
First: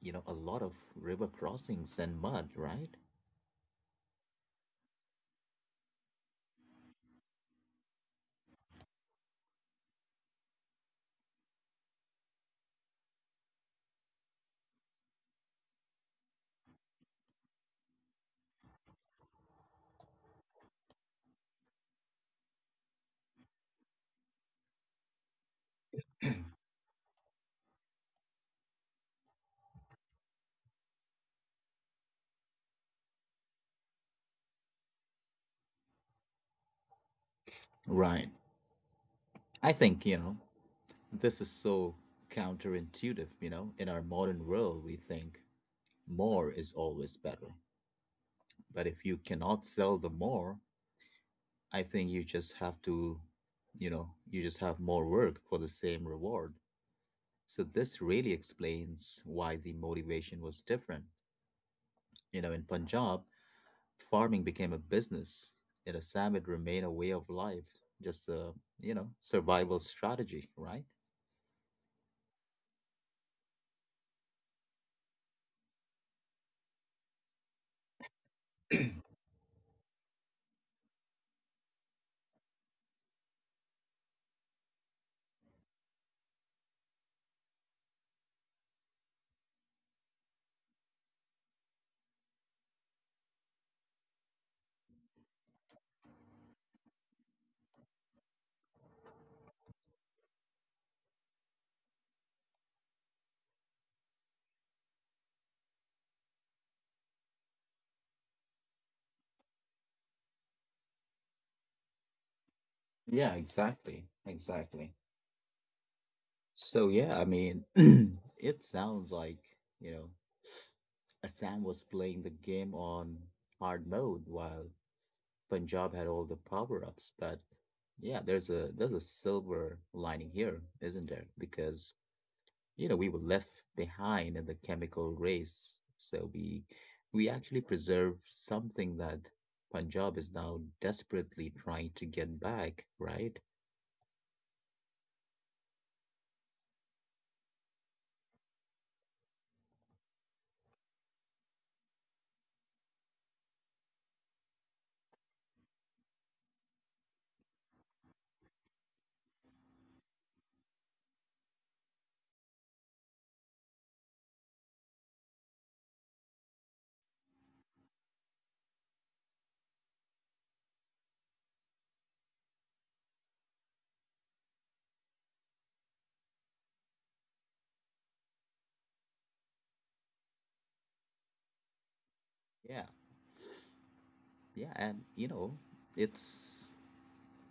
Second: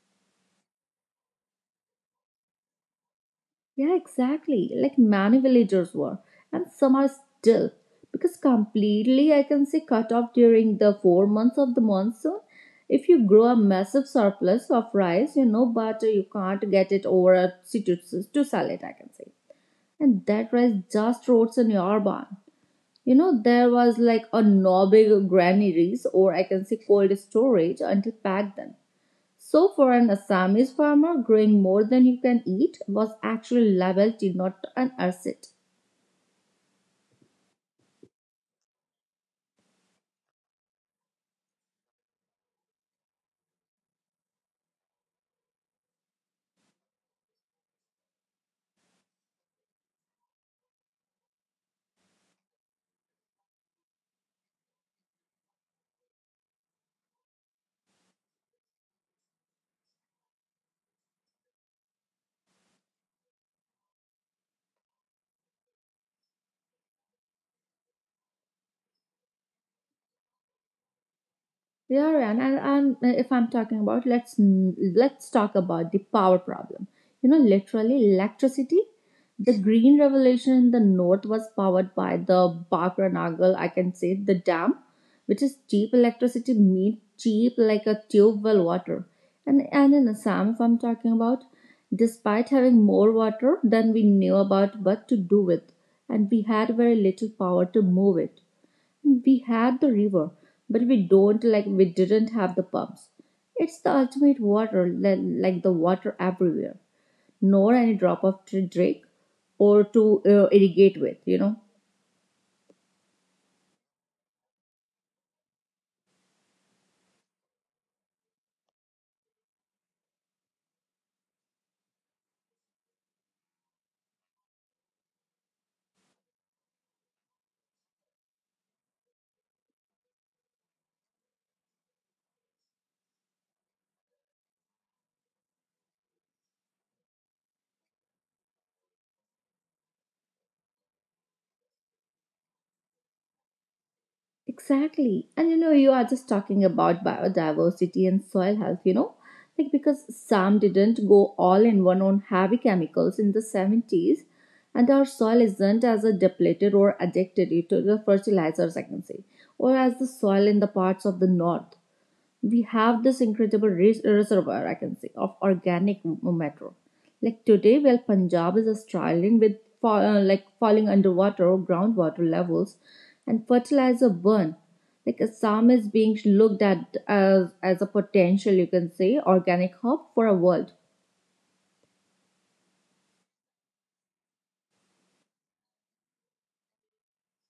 A: a lot of river crossings and mud, right?
B: Yeah, exactly. Like many villagers were, and some are still. Because completely, I can say, cut off during the 4 months of the monsoon. If you grow a massive surplus of rice, you know, but you can't get it over a to sell it, I can say. And that rice just rots in your barn. You know, there was like a no big granaries or I can say cold storage until back then. So, for an Assamese farmer, growing more than you can eat was actually legal to not an asset.
A: Right. I think, this is so counterintuitive. You know, in our modern world, we think more is always better. But if you cannot sell the more, I think you just have to, you just have more work for the same reward. So this really explains why the motivation was different. You know, in Punjab, farming became a business. In Assam, it remained a way of life, just a survival strategy, right?
B: Yeah, Ryan, and if I'm talking about let's talk about the power problem. You know, literally electricity. The green revolution in the north was powered by the Bhakra Nagal, I can say the dam, which is cheap electricity made cheap like a tube well water. And in Assam, if I'm talking about, despite having more water than we knew about what to do with, and we had very little power to move it. We had the river, but we don't like we didn't have the pumps. It's the ultimate water, like the water everywhere, nor any drop of to drink or to irrigate with, you know.
A: Yeah, exactly. Exactly. So yeah, I mean, (clears throat) it sounds like, you know, Assam was playing the game on hard mode while Punjab had all the power-ups, but yeah, there's a silver lining here, isn't there? Because you know we were left behind in the chemical race, so we actually preserve something that Punjab is now desperately trying to get back, right?
B: Exactly. And you know, you are just talking about biodiversity and soil health, you know, like because Sam didn't go all in one on heavy chemicals in the 70s, and our soil isn't as a depleted or addicted to the fertilizers, I can say, or as the soil in the parts of the north. We have this incredible reservoir, I can say, of organic matter. Like today, while Punjab is struggling with like falling underwater or groundwater levels and fertilizer burn, like Assam is being looked at as a potential, you can say, organic hub for a world.
A: Yeah, yeah, and you know it's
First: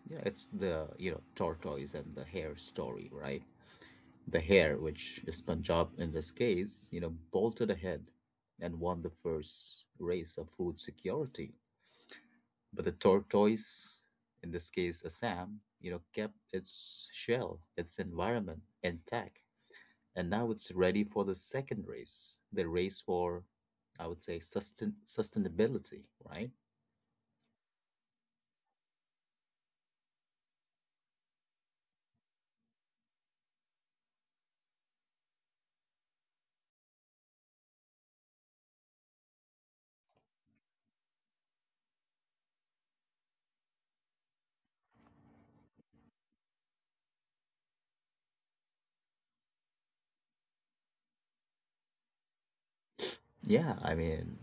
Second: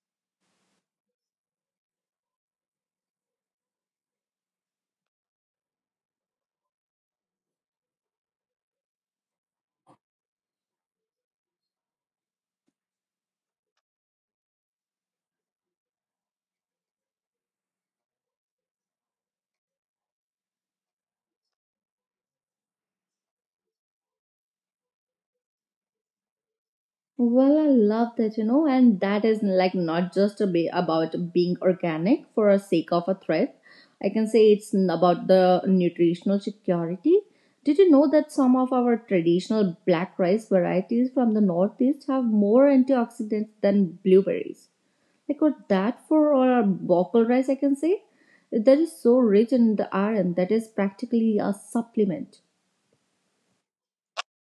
A: yeah it's the you know tortoise and the hare story, right? The hare, which is Punjab in this case, you know, bolted ahead and won the first race of food security. But the tortoise, in this case, a Sam, you know, kept its shell, its environment intact, and now it's ready for the second race, the race for, I would say, sustainability, right?
B: Well, I love that, you know, and that is like not just a about being organic for a sake of a thread. I can say it's about the nutritional security. Did you know that some of our traditional black rice varieties from the northeast have more antioxidants than blueberries? Like what that for or bokal rice, I can say that is so rich in the iron that is practically a supplement.
A: Yeah, I mean,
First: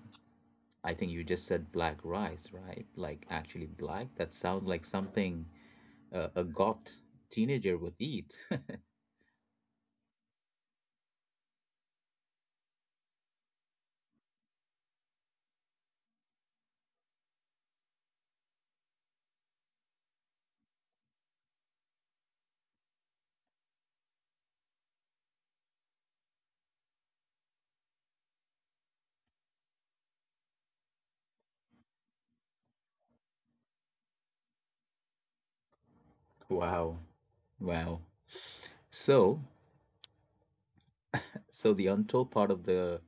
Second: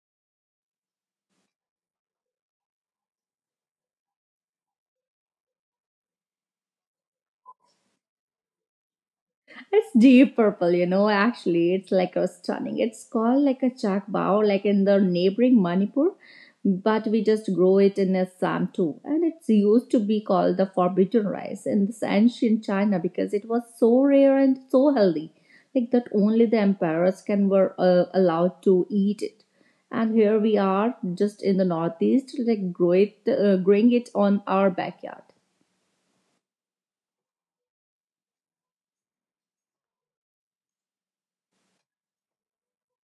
A: I think you just said black rice, right? Like actually black. That sounds like something a goth teenager would eat. (laughs)
B: It's deep purple, you know, actually. It's like a stunning. It's called like a chak bao, like in the neighboring Manipur, but we just grow it in Assam too. And it's used to be called the forbidden rice in this ancient China because it was so rare and so healthy, like that only the emperors can were allowed to eat it. And here we are, just in the northeast, like grow it, growing it on our backyard.
A: Wow, wow. So, so the untold part of the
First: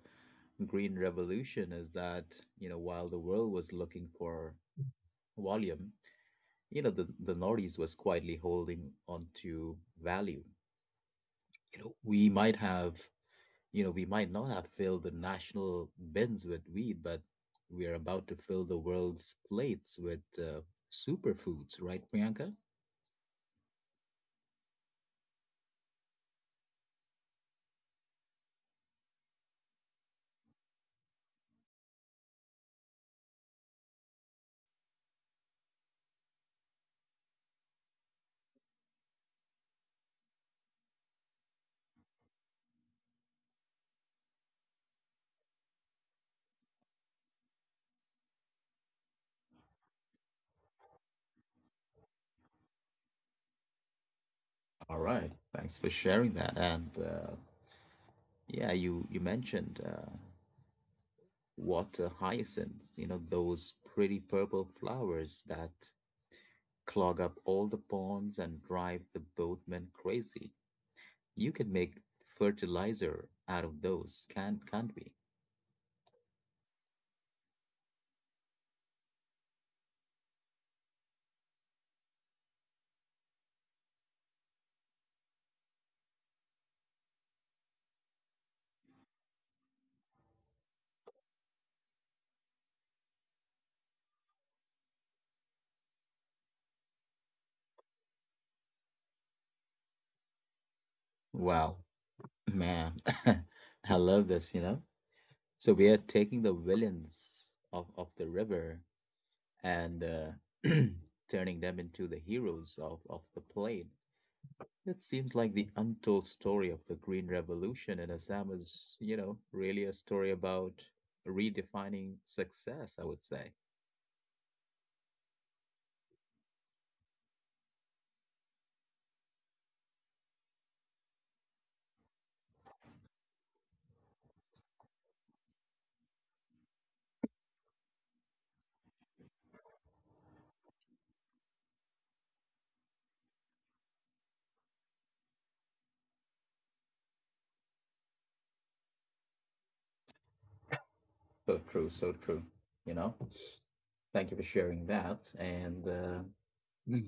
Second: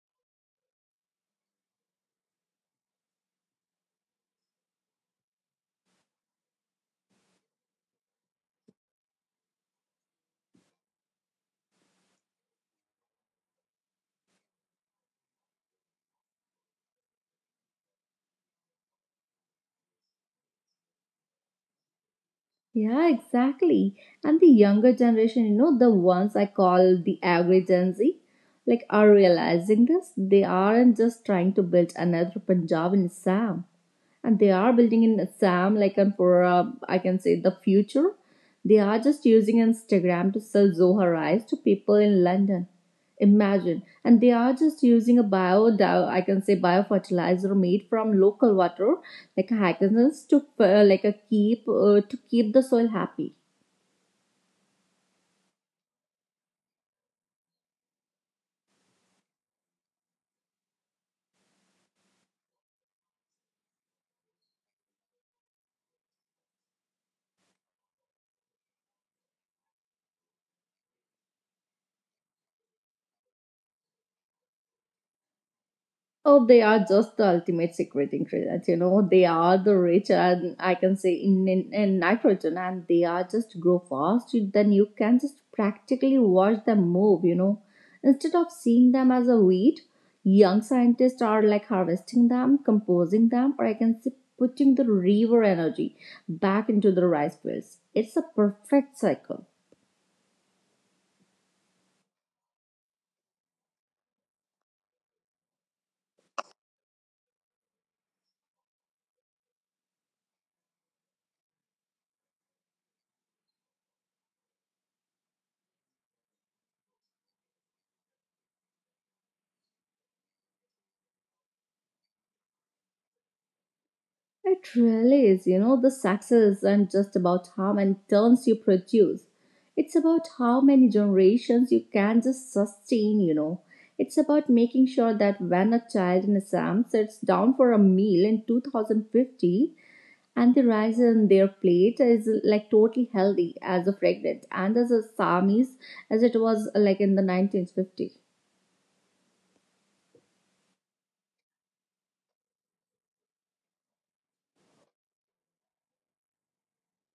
A: green revolution is that, while the world was looking for volume, the Northeast was quietly holding on to value. You know, we might not have filled the national bins with wheat, but we are about to fill the world's plates with superfoods, right, Priyanka?
B: Yeah, exactly. And the younger generation, you know, the ones I call the average Gen Z, like are realizing this. They aren't just trying to build another Punjab and Assam and they are building in Assam, like and for I can say the future. They are just using Instagram to sell Zoha rice to people in London. Imagine, and they are just using a bio, I can say biofertilizer made from local water, like hyacinths, to like a keep to keep the soil happy.
A: All right. Thanks for sharing that. And yeah, you mentioned water hyacinths. You know those pretty purple flowers that clog up all the ponds and drive the boatmen crazy. You can make fertilizer out of those, can't we?
B: Oh, they are just the ultimate secret ingredient. You know, they are the rich and I can say in nitrogen, and they are just grow fast. You- Then you can just practically watch them move. You know, instead of seeing them as a weed, young scientists are like harvesting them, composing them, or I can say putting the river energy back into the rice fields. It's a perfect cycle.
A: Wow, man, (laughs) I love this, you know? So we are taking the villains of the river and (clears throat) turning them into the heroes of the play. It seems like the untold story of the Green Revolution in Assam is, really a story about redefining success, I would say.
B: It really is, you know, the success isn't just about how many turns you produce. It's about how many generations you can just sustain, you know. It's about making sure that when a child in Assam sits down for a meal in 2050 and the rice in their plate is like totally healthy as a fragrant and as Assamese as it was like in the 1950.
A: So true, so true. You know, thank you for sharing that. And Mm.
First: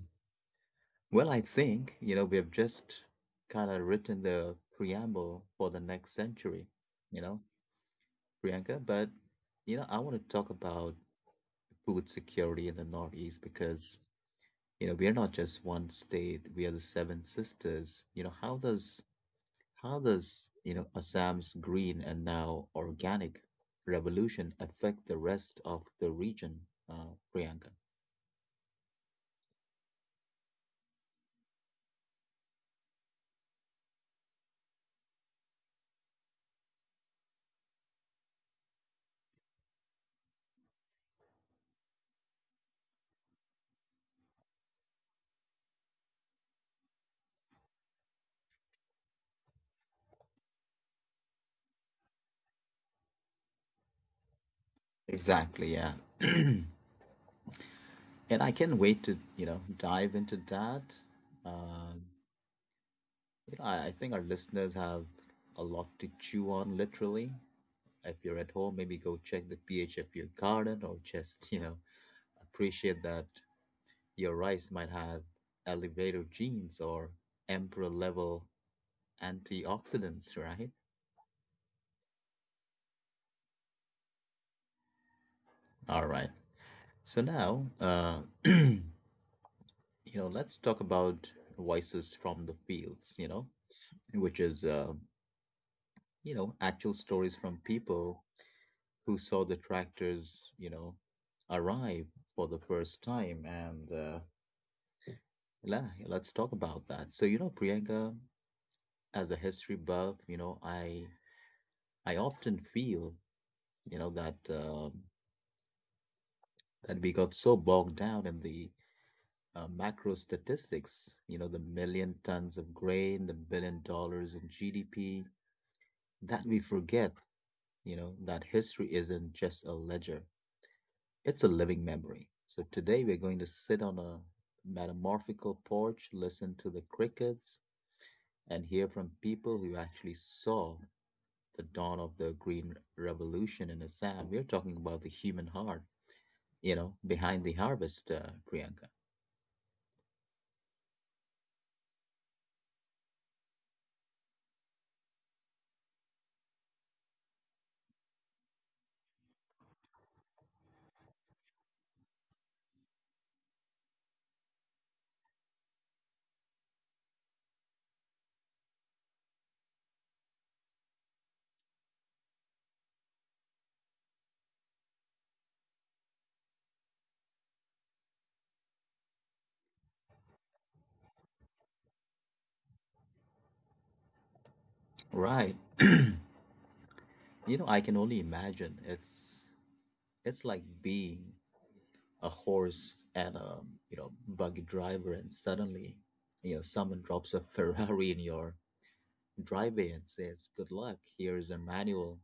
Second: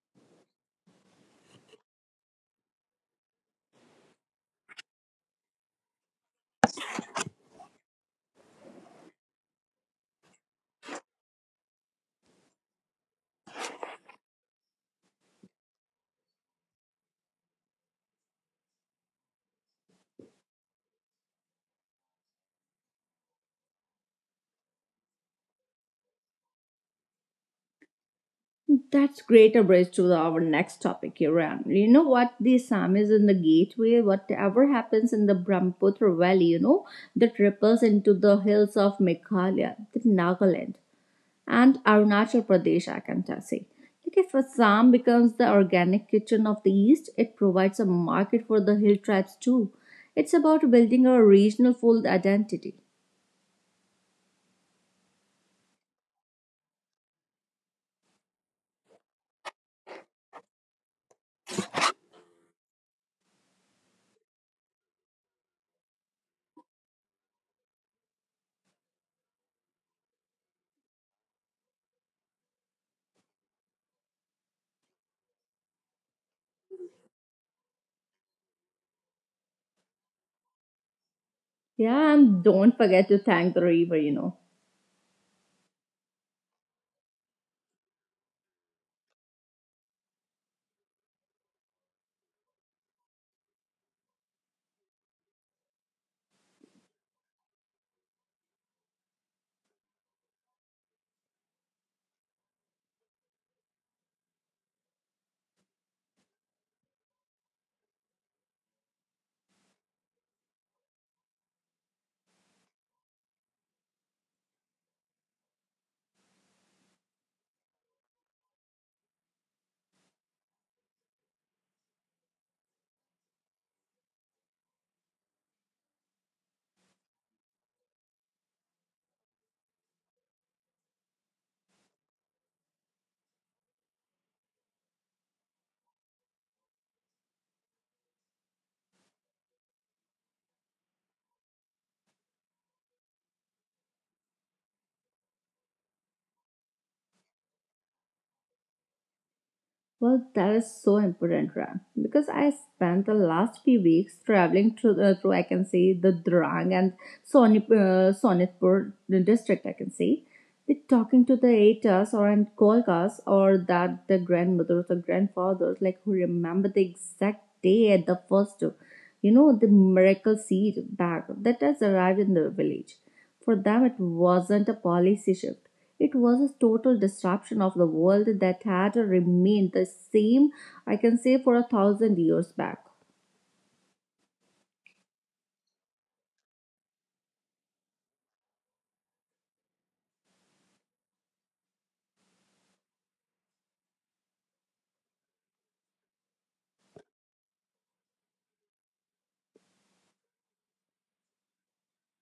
A: well, I think, we have just kind of written the preamble for the next century, you know, Priyanka. But, I want to talk about food security in the Northeast because, we are not just one state, we are the Seven Sisters. You know, how does, Assam's green and now organic revolution affect the rest of the region, Priyanka?
B: That's great a bridge to our next topic, Iran. You know what? The Assam is in the gateway. Whatever happens in the Brahmaputra Valley, you know, that ripples into the hills of Meghalaya, the Nagaland, and Arunachal Pradesh, I can say. Like if Assam becomes the organic kitchen of the East, it provides a market for the hill tribes too. It's about building a regional food identity.
A: Exactly, yeah. (clears throat) And I can't wait to, dive into that. Um, I think our listeners have a lot to chew on, literally. If you're at home, maybe go check the pH of your garden or just, (laughs) you know, appreciate that your rice might have elevator genes or emperor level antioxidants, right?
B: Yeah, and don't forget to thank the river, you know.
A: All right. So now, (clears throat) you let's talk about voices from the fields, which is actual stories from people who saw the tractors, arrive for the first time. And la let's talk about that. So, you know, Priyanka, as a history buff, you know, I often feel, you know, that uh, that we got so bogged down in the macro statistics, you know, the million tons of grain, the $1 billion in GDP, that we forget, that history isn't just a ledger. It's a living memory. So today we're going to sit on a metamorphical porch, listen to the crickets, and hear from people who actually saw the dawn of the Green Revolution in Assam. We're talking about the human heart, behind the harvest, Priyanka.
B: Well, that is so important, Ram. Because I spent the last few weeks traveling through, through I can say, the Drang and Sonip, Sonitpur district, I can say. They talking to the Atas or and Kolkas or that the grandmothers or grandfathers, like who remember the exact day at the first, you know, the miracle seed bag that has arrived in the village. For them, it wasn't a policy shift. It was a total disruption of the world that had remained the same, I can say, for a thousand years back.
A: Right. (clears throat) you know, I can only imagine. It's like being a horse and a buggy driver, and suddenly you know someone drops a (laughs) Ferrari in your driveway and says, "Good luck, here is a manual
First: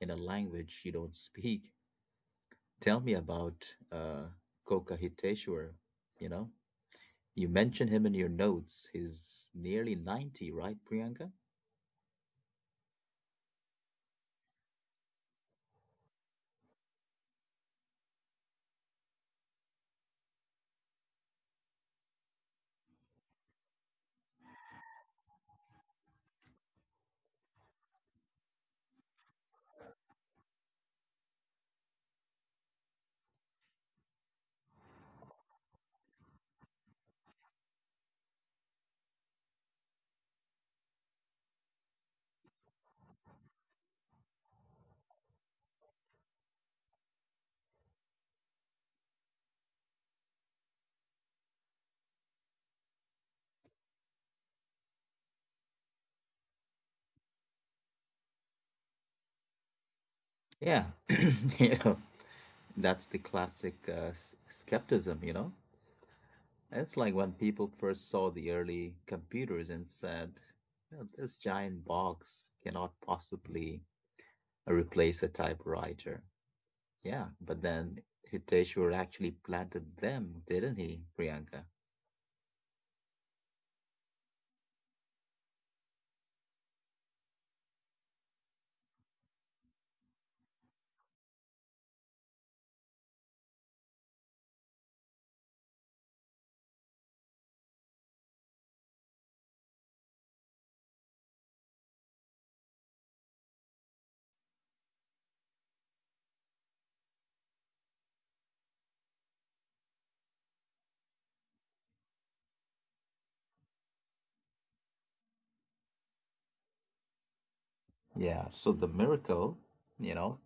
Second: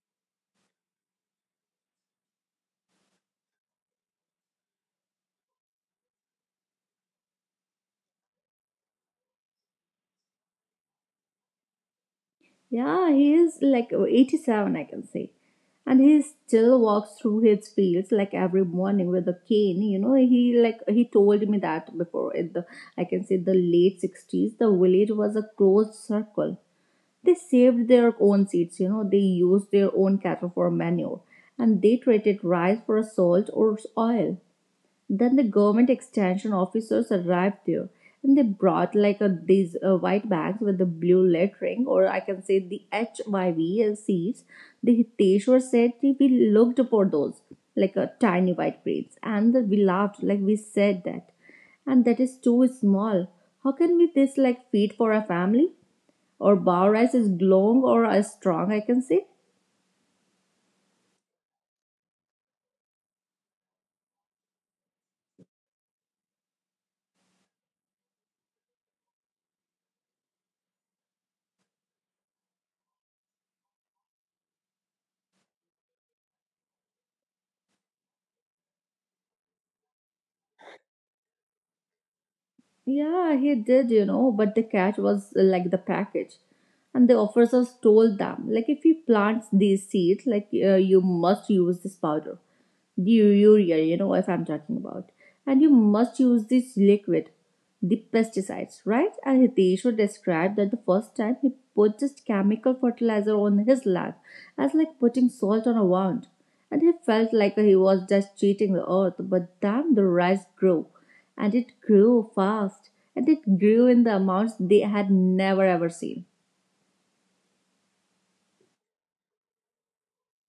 A: in a language you don't speak." Tell me about uh, Kokahiteshwar. You know, you mention him in your notes. He's nearly 90, right, Priyanka?
B: Yeah, he is like 87, I can say. And he still walks through his fields like every morning with a cane. You know, he like he told me that before in the I can say the late 60s, the village was a closed circle. They saved their own seeds, you know, they used their own cattle for manure and they traded rice for salt or oil. Then the government extension officers arrived there and they brought like a, these white bags with the blue lettering or I can say the HYV seeds. The Hiteshwar said we looked for those like a tiny white grains and we laughed like we said that and that is too small. How can we this like feed for a family? Or bar rice is long or as strong, I can say.
A: Yeah. (clears throat) you know, that's the classic skepticism, you know? It's like when people first saw the early computers and said, "You know, this giant box cannot possibly replace a typewriter." Yeah, but then Hiteshwar actually planted them, didn't he, Priyanka?
B: Yeah, he did, you know, but the catch was like the package. And the officers told them, like, if you plant these seeds, like, you must use this powder, the urea, you know, if I'm talking about. And you must use this liquid, the pesticides, right? And Hiteshu described that the first time he put just chemical fertilizer on his land as like putting salt on a wound. And he felt like he was just cheating the earth, but then the rice grew. And it grew fast. And it grew in the amounts they had never ever seen.
A: Yeah, so the miracle, you know,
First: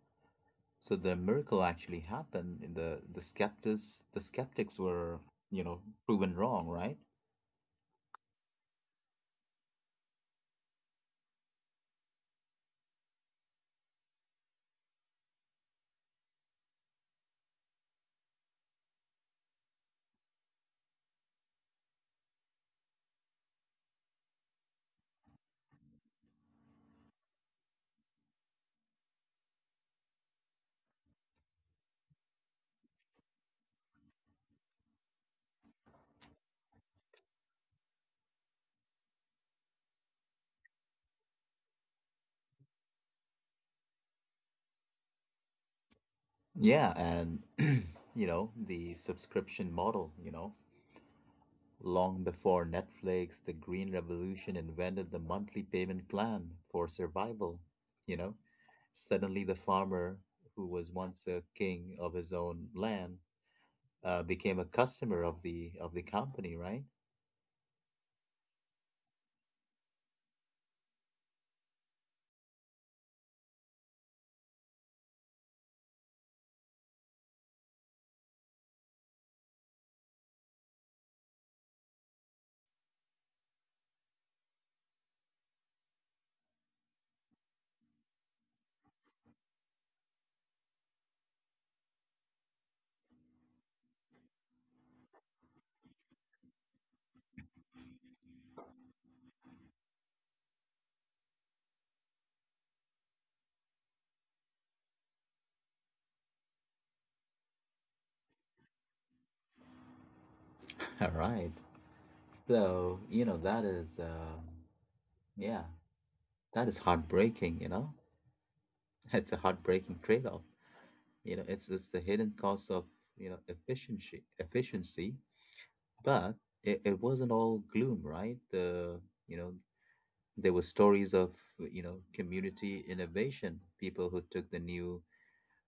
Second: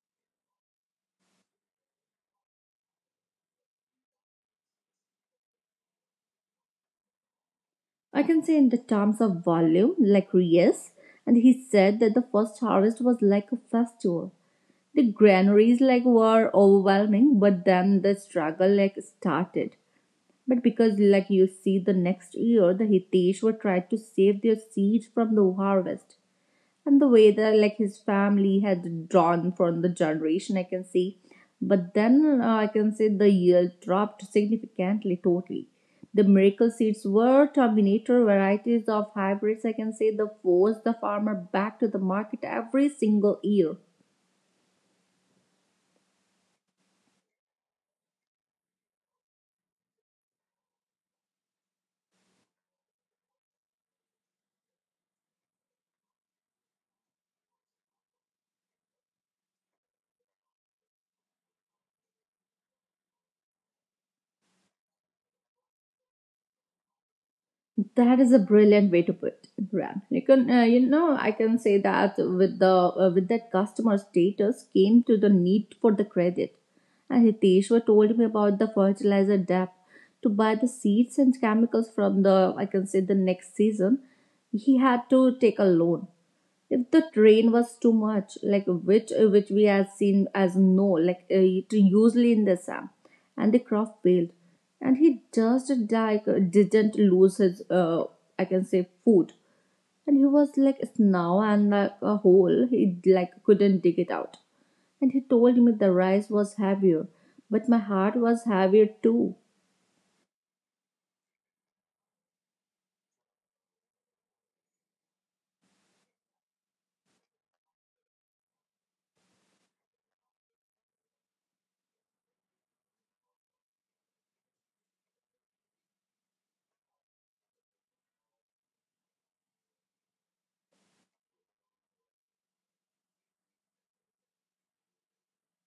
A: actually happened in the skeptics. The skeptics were, you know, proven wrong, right?
B: I can say in the terms of volume, like yes, and he said that the first harvest was like a festival. The granaries like were overwhelming, but then the struggle like started, but because like you see the next year the Hiteshwar tried to save their seed from the harvest and the way that like his family had drawn from the generation I can see. But then I can say the yield dropped significantly totally. The miracle seeds were terminator varieties of hybrids I can say that forced the farmer back to the market every single year.
A: Yeah, and (clears throat) you know, the subscription model, you know, long before Netflix, the green revolution invented the monthly payment plan for survival, you know. Suddenly the farmer who was once a king of his own land became a customer of the company, right?
B: That is a brilliant way to put it, Ram. You can, you know, I can say that with the with that customer status came to the need for the credit, and Hiteshwar told me about the fertilizer debt to buy the seeds and chemicals from the I can say the next season. He had to take a loan, if the train was too much like which we have seen as no like it usually in the sam and the craft failed and he just like didn't lose his I can say food. And he was like now and like a hole he like couldn't dig it out. And he told me the rice was heavier, but my heart was heavier too.
A: (laughs) All right. So you know that is yeah, that is heartbreaking. You know, (laughs) it's a heartbreaking trade-off. You know, it's the hidden cost of you know efficiency, but it wasn't all gloom, right? The you know there were stories of you know community innovation, people who took the new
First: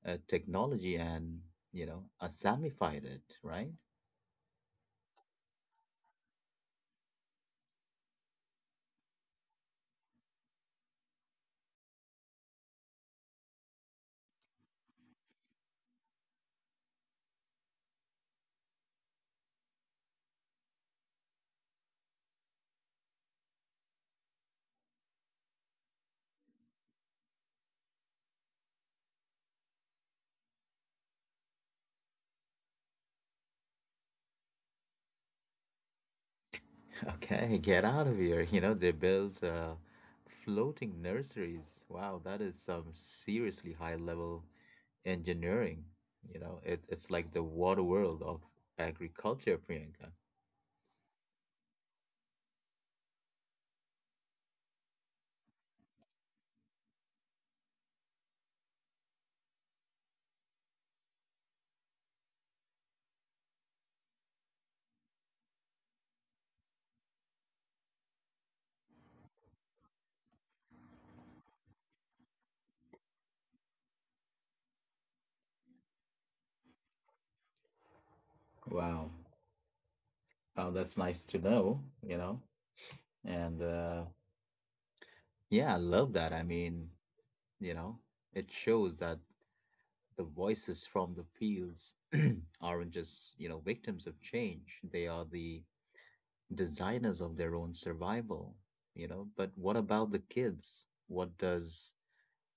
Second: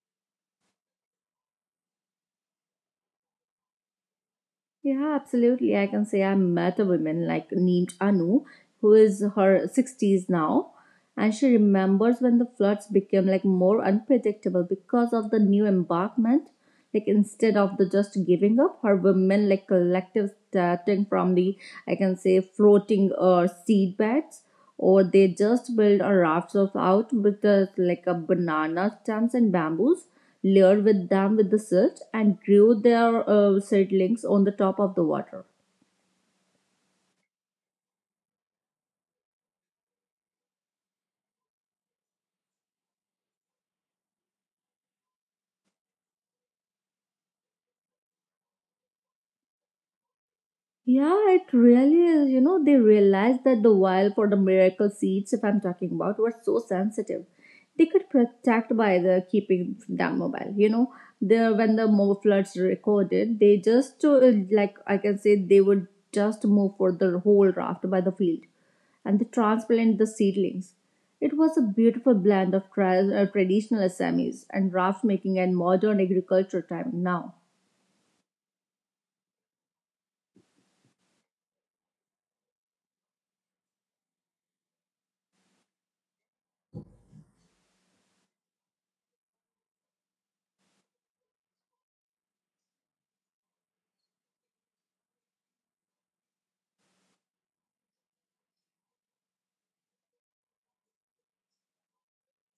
A: technology and you know assamified it, right?
B: Yeah, absolutely. I can say I met a woman like named Anu, who is her 60s now, and she remembers when the floods became like more unpredictable because of the new embankment. Like instead of the just giving up, her women like collective starting from the I can say floating or seed beds or they just build a raft of out with the, like a banana stems and bamboos layered with them with the silt and grew their seedlings on the top of the water.
A: Okay, get out of here. You know, they built floating nurseries. Wow, that is some seriously high level engineering. You know, it's like the water world of agriculture, Priyanka.
B: Yeah, it really is. You know, they realized that the vial for the miracle seeds, if I'm talking about, were so sensitive. They could protect by the keeping them mobile. You know, the when the more floods recorded, they just like I can say they would just move for the whole raft by the field, and they transplant the seedlings. It was a beautiful blend of traditional Assamese and raft making and modern agriculture time now.
A: Wow. Oh, that's nice to know, you know. And Yeah, I love that. I mean, you know, it shows that the voices from the fields (clears throat) aren't just, victims of change. They are the designers of their own survival. But what about the kids? What does,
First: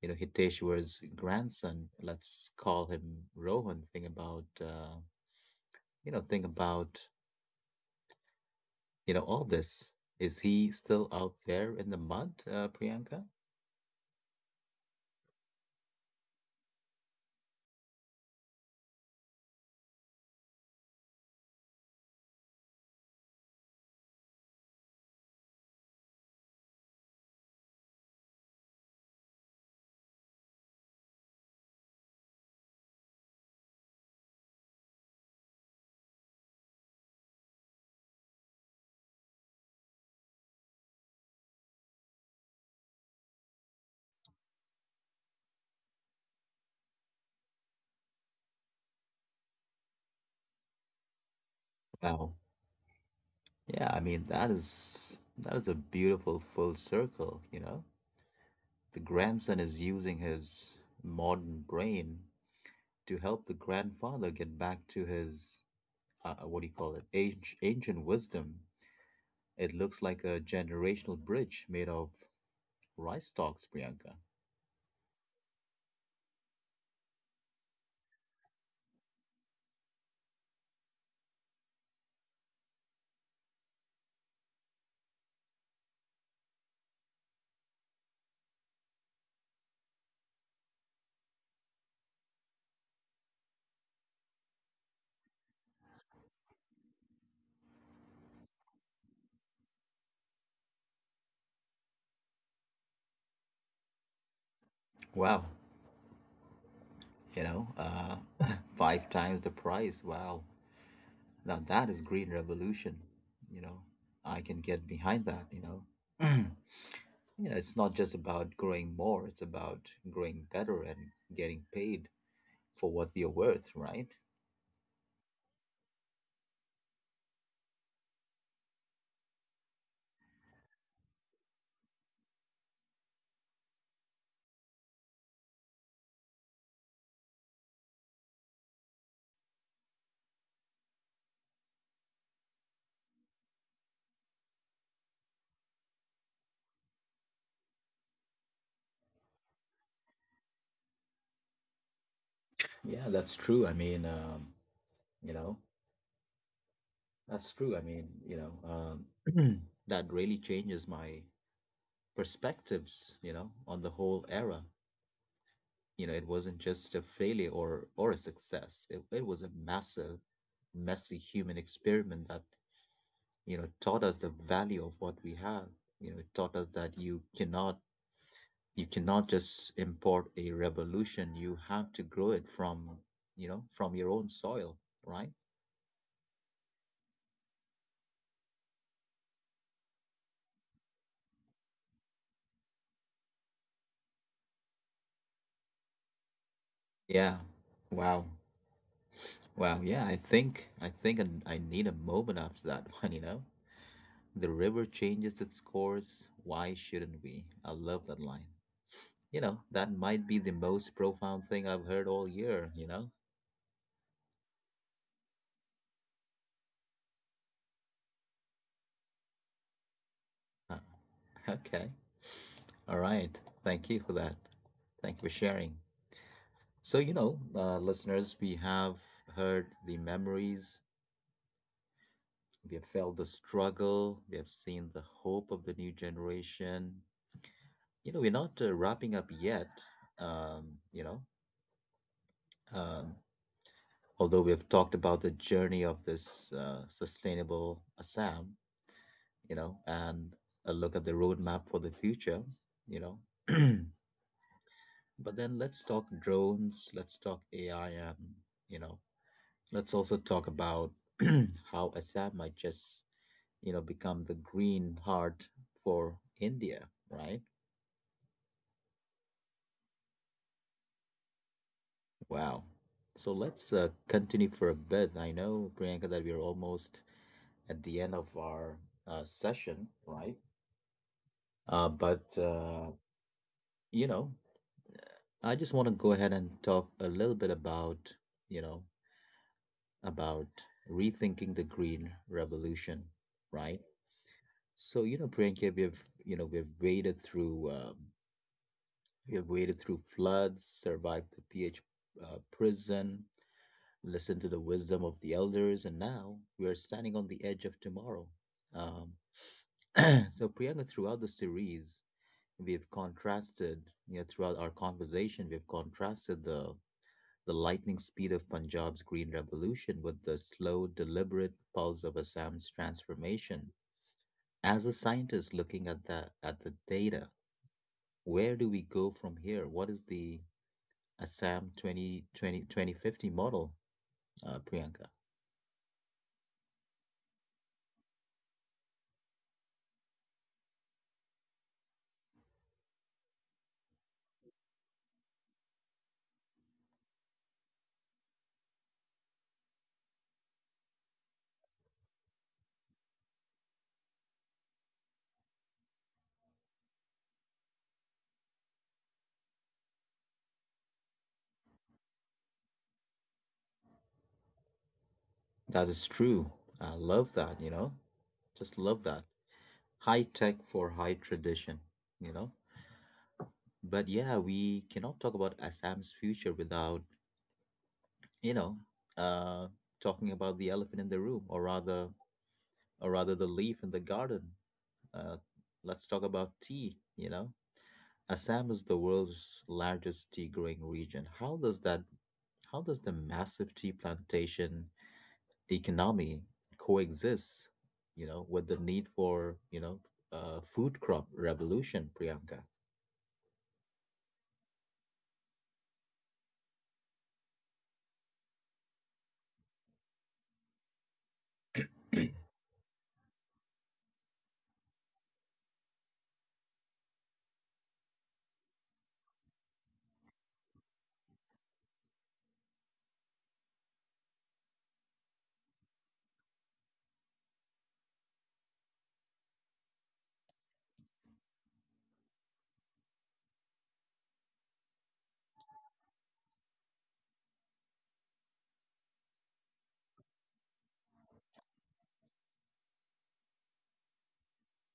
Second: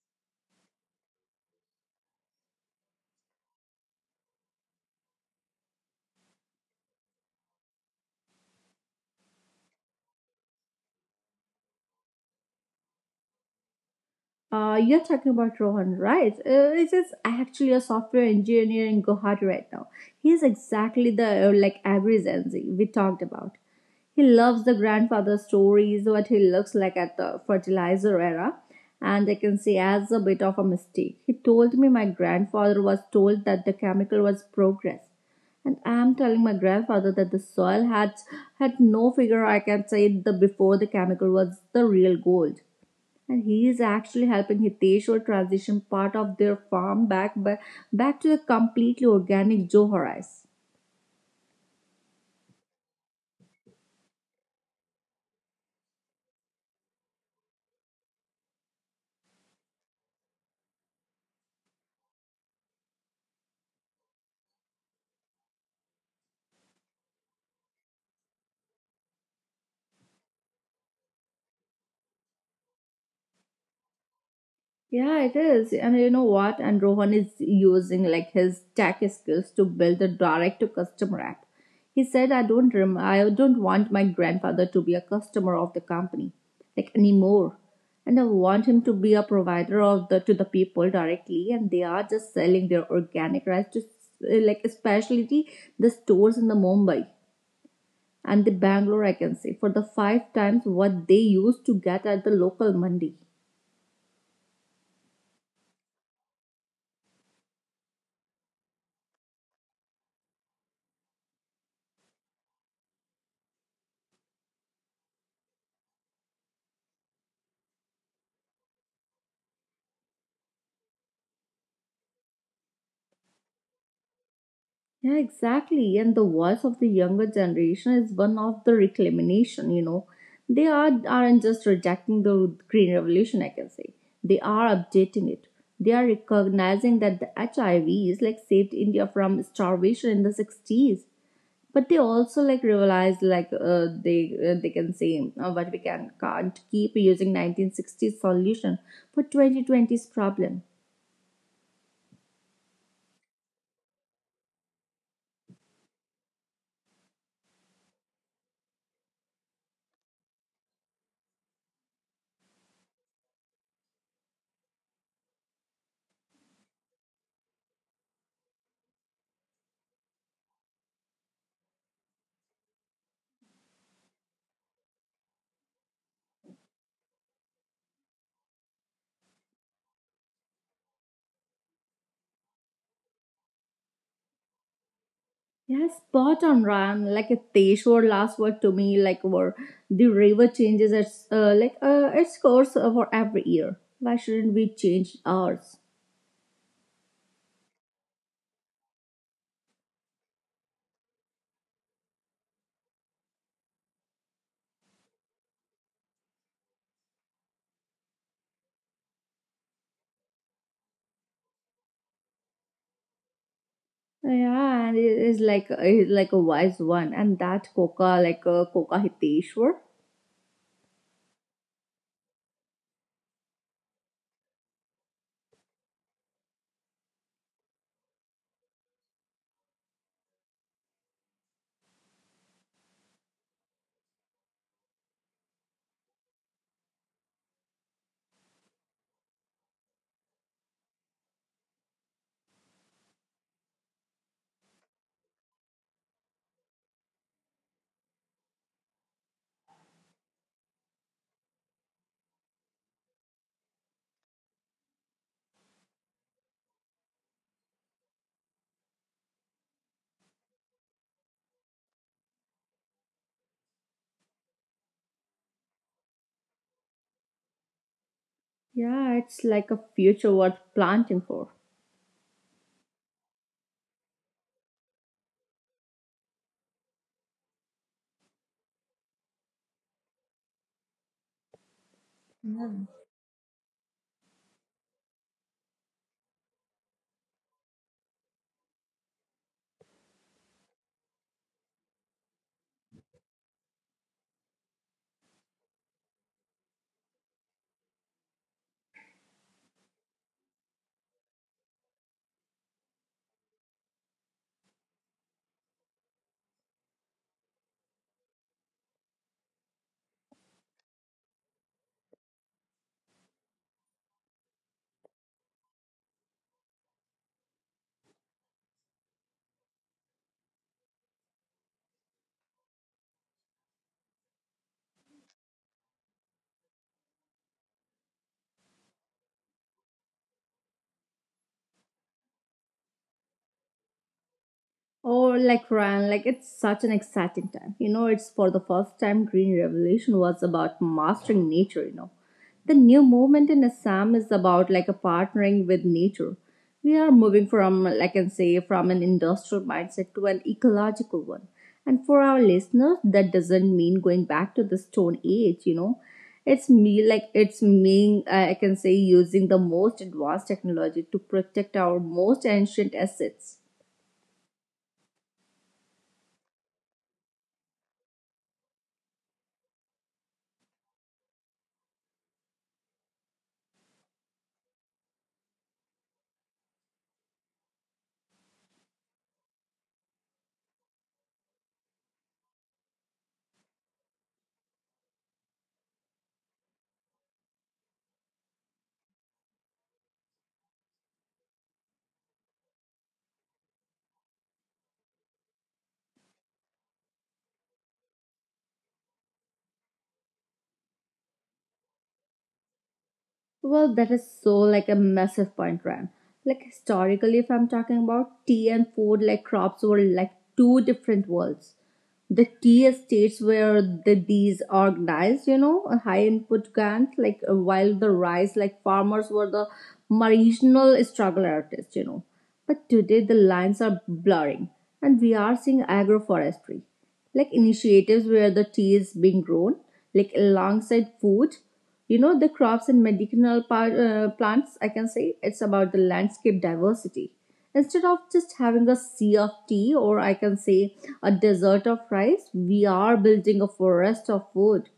A: Hiteshwar's grandson, let's call him Rohan, think about, you know, think about, all this? Is he still out there in the mud, Priyanka?
B: You're talking about Rohan, right? It is actually a software engineer in Guwahati right now. He's exactly the like average Gen Z we talked about. He loves the grandfather stories, what he looks like at the fertilizer era, and I can see as a bit of a mistake. He told me my grandfather was told that the chemical was progress. And I'm telling my grandfather that the soil had no figure I can say the before the chemical was the real gold. And he is actually helping Hiteshwar transition part of their farm back to a completely organic Johar rice.
A: Wow. Yeah, I mean, that is a beautiful full circle, you know? The grandson is using his modern brain to help the grandfather get back to his what do you call it? Age, ancient wisdom. It looks like a generational bridge made of rice stalks, Priyanka.
B: Yeah, it is. And you know what? And Rohan is using like his tech skills to build a direct to customer app. He said, "I don't I don't want my grandfather to be a customer of the company like anymore." And I want him to be a provider of the to the people directly, and they are just selling their organic rice to like especially the stores in the Mumbai and the Bangalore, I can say, for the five times what they used to get at the local mandi.
A: Wow, you know, uh, (laughs) five times the price. Wow, now that is green revolution. You know, I can get behind that. You know, (clears throat) you know, it's not just about growing more; it's about growing better and getting paid for what you're worth, right?
B: Yeah, exactly. And the voice of the younger generation is one of the recrimination, you know. They are, aren't just rejecting the Green Revolution, I can say. They are updating it. They are recognizing that the HIV is like saved India from starvation in the 60s, but they also like realize like they can say but we can can't keep using 1960s solution for 2020's problem.
A: Yeah, that's true. I mean, you know. That's true. I mean, um, (clears throat) that really changes my perspectives, you know, on the whole era. You know, it wasn't just a failure or a success. It was a massive, messy human experiment that, you know, taught us the value of what we have. You know, it taught us that you cannot just import a revolution. You have to grow it from, you know, from your own soil, right?
B: Yeah, spot on, Ram. Like a Teshwar last word to me, like where the river changes its its course for every year, why shouldn't we change ours?
A: Yeah. Wow. Wow, yeah, I need a moment after that (laughs) one, you know? The river changes its course, why shouldn't we? I love that line. You know, that might be the most profound thing I've heard all year, you know?
B: Yeah, and it is like it's like a wise one and that coca like a coca Hiteshwar.
A: (laughs) Uh, Okay. All right. Thank you for that. Thank you for sharing. So, listeners, we have heard the memories, we have felt the struggle, we have seen the hope of the new generation. You know, we're not wrapping up yet, um, you know, um, although we've talked about the journey of this sustainable Assam, you know, and a look at the roadmap for the future, you know. (clears throat) But then let's talk drones, let's talk AI, and, you know, let's also talk about (clears throat) how Assam might just, you know, become the green heart for India, right?
B: Yeah, it's like a future worth planting for.
A: Wow. So let's continue for a bit. I know, Priyanka, that we're almost at the end of our session, right? Uh, but,
B: Yeah.
A: uh, you know, I just want to go ahead and talk a little bit you know, about rethinking the green revolution, right? So, you know, Priyanka, we've waded through, we've waded through floods, survived the PH prison, listen to the wisdom of the elders, and now we are standing on the edge of tomorrow. Um, (clears throat) so, Priyanka, throughout the series, we've contrasted, you know, throughout our conversation, we've contrasted the lightning speed of Punjab's Green Revolution with the slow, deliberate pulse of Assam's transformation. As a scientist looking at the data, where do we go from here? What is the Assam 2020-2050 model, Priyanka?
B: Or like Ryan, like it's such an exciting time. You know, it's for the first time Green Revolution was about mastering nature, you know. The new movement in Assam is about like a partnering with nature. We are moving from like I can say from an industrial mindset to an ecological one. And for our listeners, that doesn't mean going back to the stone age, you know. It's me like it's mean I can say using the most advanced technology to protect our most ancient assets.
A: That is true. I love that, you know, just love that. High tech for high tradition, you know. But yeah, we cannot talk about Assam's future without, you know, uh, talking about the elephant in the room, or rather the leaf in the garden. Uh, let's talk about tea, you know. Assam is the world's largest tea growing region. How does the massive tea plantation economy coexists, you know, with the need for, food crop revolution, Priyanka.
B: Well, that is so like a massive point, Ram. Like historically, if I'm talking about tea and food, like crops were like two different worlds. The tea estates where the bees organized, you know, a high input grant, like while the rice, like farmers were the marginal struggle artists, you know. But today the lines are blurring and we are seeing agroforestry, like initiatives where the tea is being grown, like alongside food, you know, the crops and medicinal plants, I can say it's about the landscape diversity. Instead of just having a sea of tea, or I can say a desert of rice, we are building a forest of food.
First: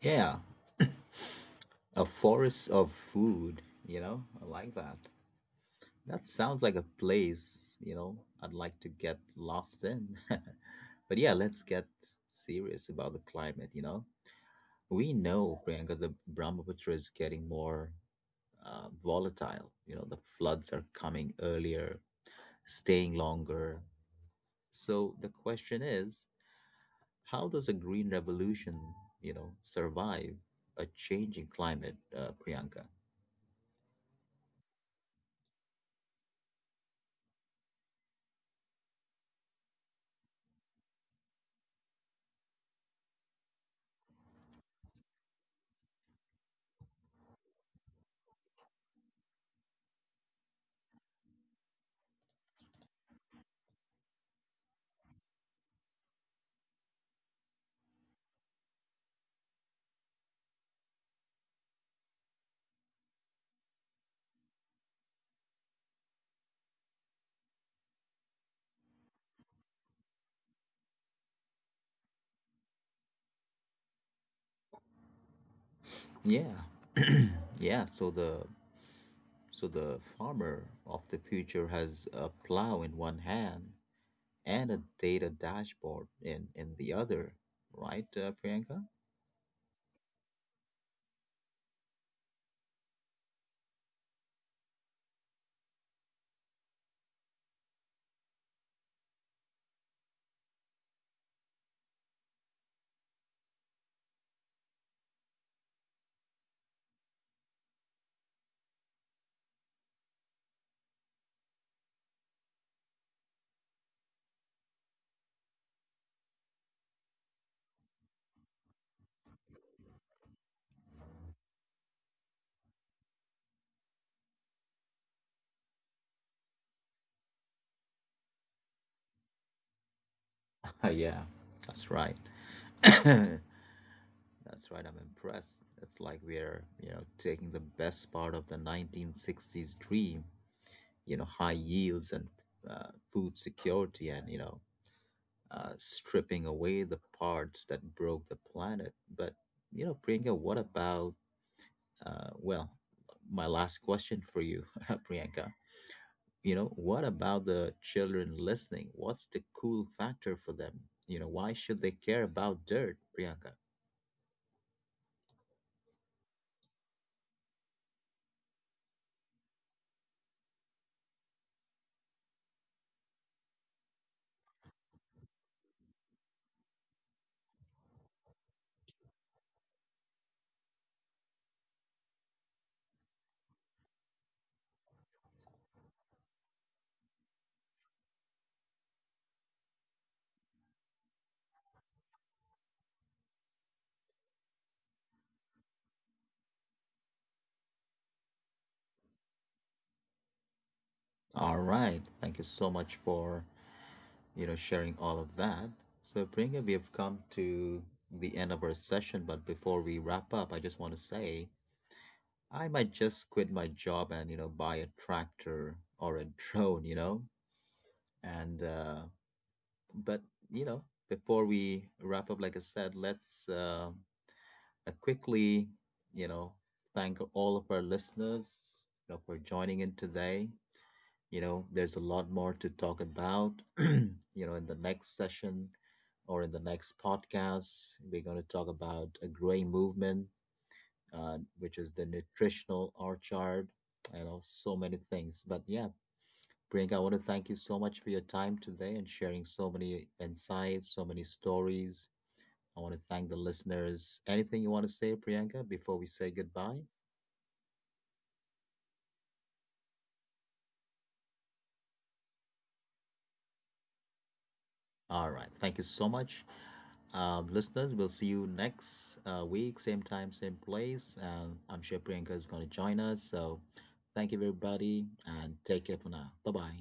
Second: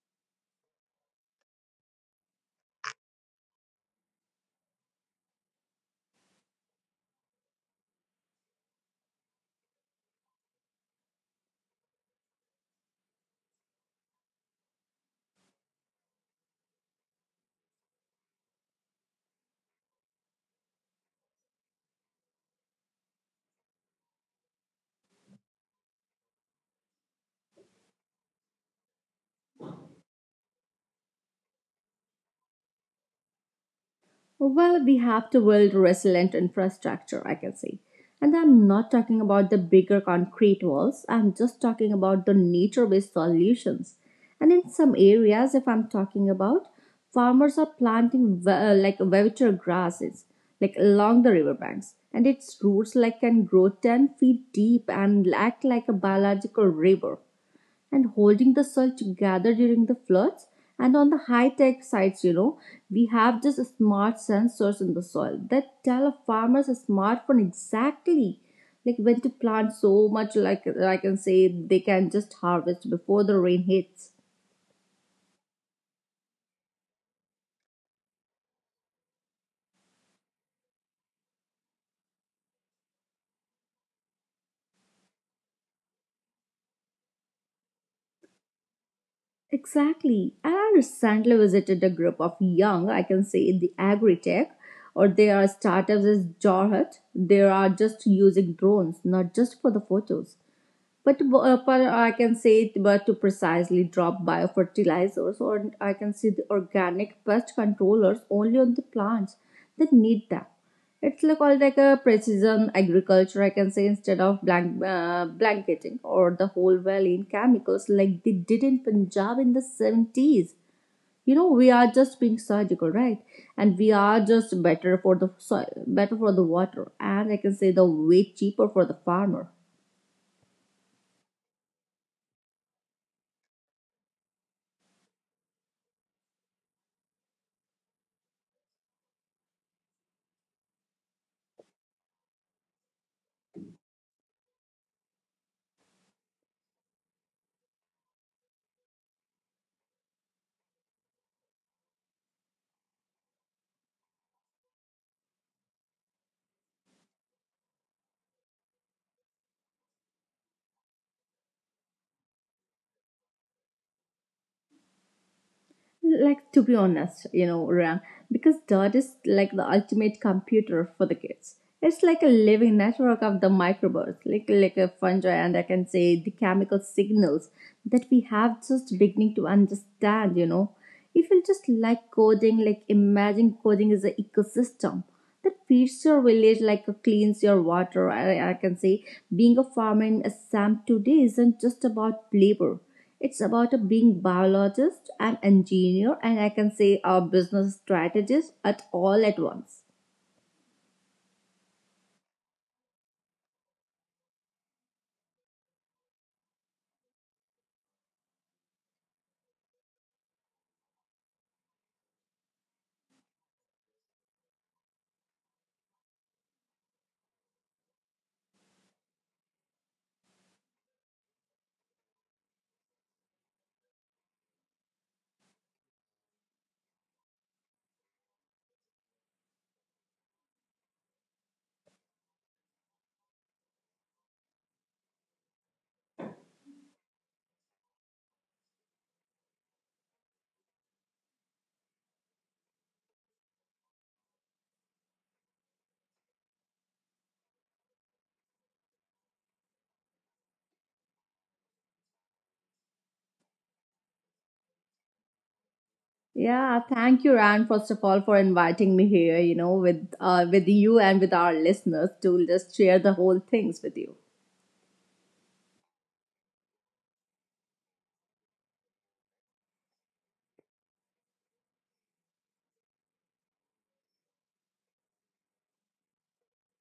A: Yeah, a forest of food, you know, I like that. That sounds like a place, you know, I'd like to get lost in. (laughs) But yeah, let's get serious about the climate, you know. We know, Priyanka, the Brahmaputra is getting more volatile. You know, the floods are coming earlier, staying longer. So the question is, how does a green revolution, you know, survive a changing climate, Priyanka?
B: Well, we have to build resilient infrastructure, I can say. And I'm not talking about the bigger concrete walls, I'm just talking about the nature based solutions. And in some areas, if I'm talking about, farmers are planting like vegetal grasses, like along the riverbanks, and its roots like can grow 10 feet deep and act like a biological river and holding the soil together during the floods. And on the high tech sites, you know, we have just smart sensors in the soil that tell a farmer's smartphone exactly like when to plant so much like I can say they can just harvest before the rain hits.
A: Yeah, (clears throat) yeah. So the farmer of the future has a plow in one hand and a data dashboard in the other, right, Priyanka?
B: Exactly. And I recently visited a group of young, I can say in the agri-tech or they are startups as Jarhat. They are just using drones, not just for the photos, but to, I can say it, but to precisely drop biofertilizers, or I can see the organic pest controllers only on the plants that need them. It's like all like a precision agriculture, I can say, instead of blank, blanketing or the whole valley in chemicals like they did in Punjab in the 70s. You know, we are just being surgical, right? And we are just better for the soil, better for the water, and I can say the way cheaper for the farmer.
A: (laughs) Yeah, that's right. (coughs) That's right. I'm impressed. It's like we're, you know, taking the best part of the 1960s dream, you know, high yields and, food security, and, you know, stripping away the parts that broke the planet. But, you know, Priyanka, what about, uh, well my last question for you, (laughs) Priyanka, you know, what about the children listening? What's the cool factor for them, you know? Why should they care about dirt, Priyanka?
B: Like to be honest, you know, Rang, because Dot is like the ultimate computer for the kids. It's like a living network of the microbes, like a fungi, and I can say the chemical signals that we have just beginning to understand. You know, if you just like coding, like imagine coding is an ecosystem that feeds your village like a cleans your water. I can say being a farmer in Assam today isn't just about labor. It's about a being biologist, an engineer, and I can say a business strategist at all at once.
A: All right, thank you so much for, you know, sharing all of that. So, Priyanka, we have come to the end of our session, but before we wrap up, I just want to say I might just quit my job and, you know, buy a tractor or a drone, you know, and, but, you know, before we wrap up, like I said, let's quickly, you know, thank all of our listeners, you know, for joining in today. You know, there's a lot more to talk about. (clears throat) You know, in the next session or in the next podcast, we're going to talk about a growing movement, which is the nutritional orchard, you know, so many things. But yeah, Priyanka, I want to thank you so much for your time today and sharing so many insights, so many stories. I want to thank the listeners. Anything you want to say, Priyanka, before we say goodbye?
B: Yeah, thank you, Ran, first of all, for inviting me here, you know, with you and with our listeners to just share the whole things with you.
A: All right. Thank you so much, listeners. We'll see you next week, same time, same place. And I'm sure Priyanka is going to join us. So thank you, everybody, and take care for now. Bye bye.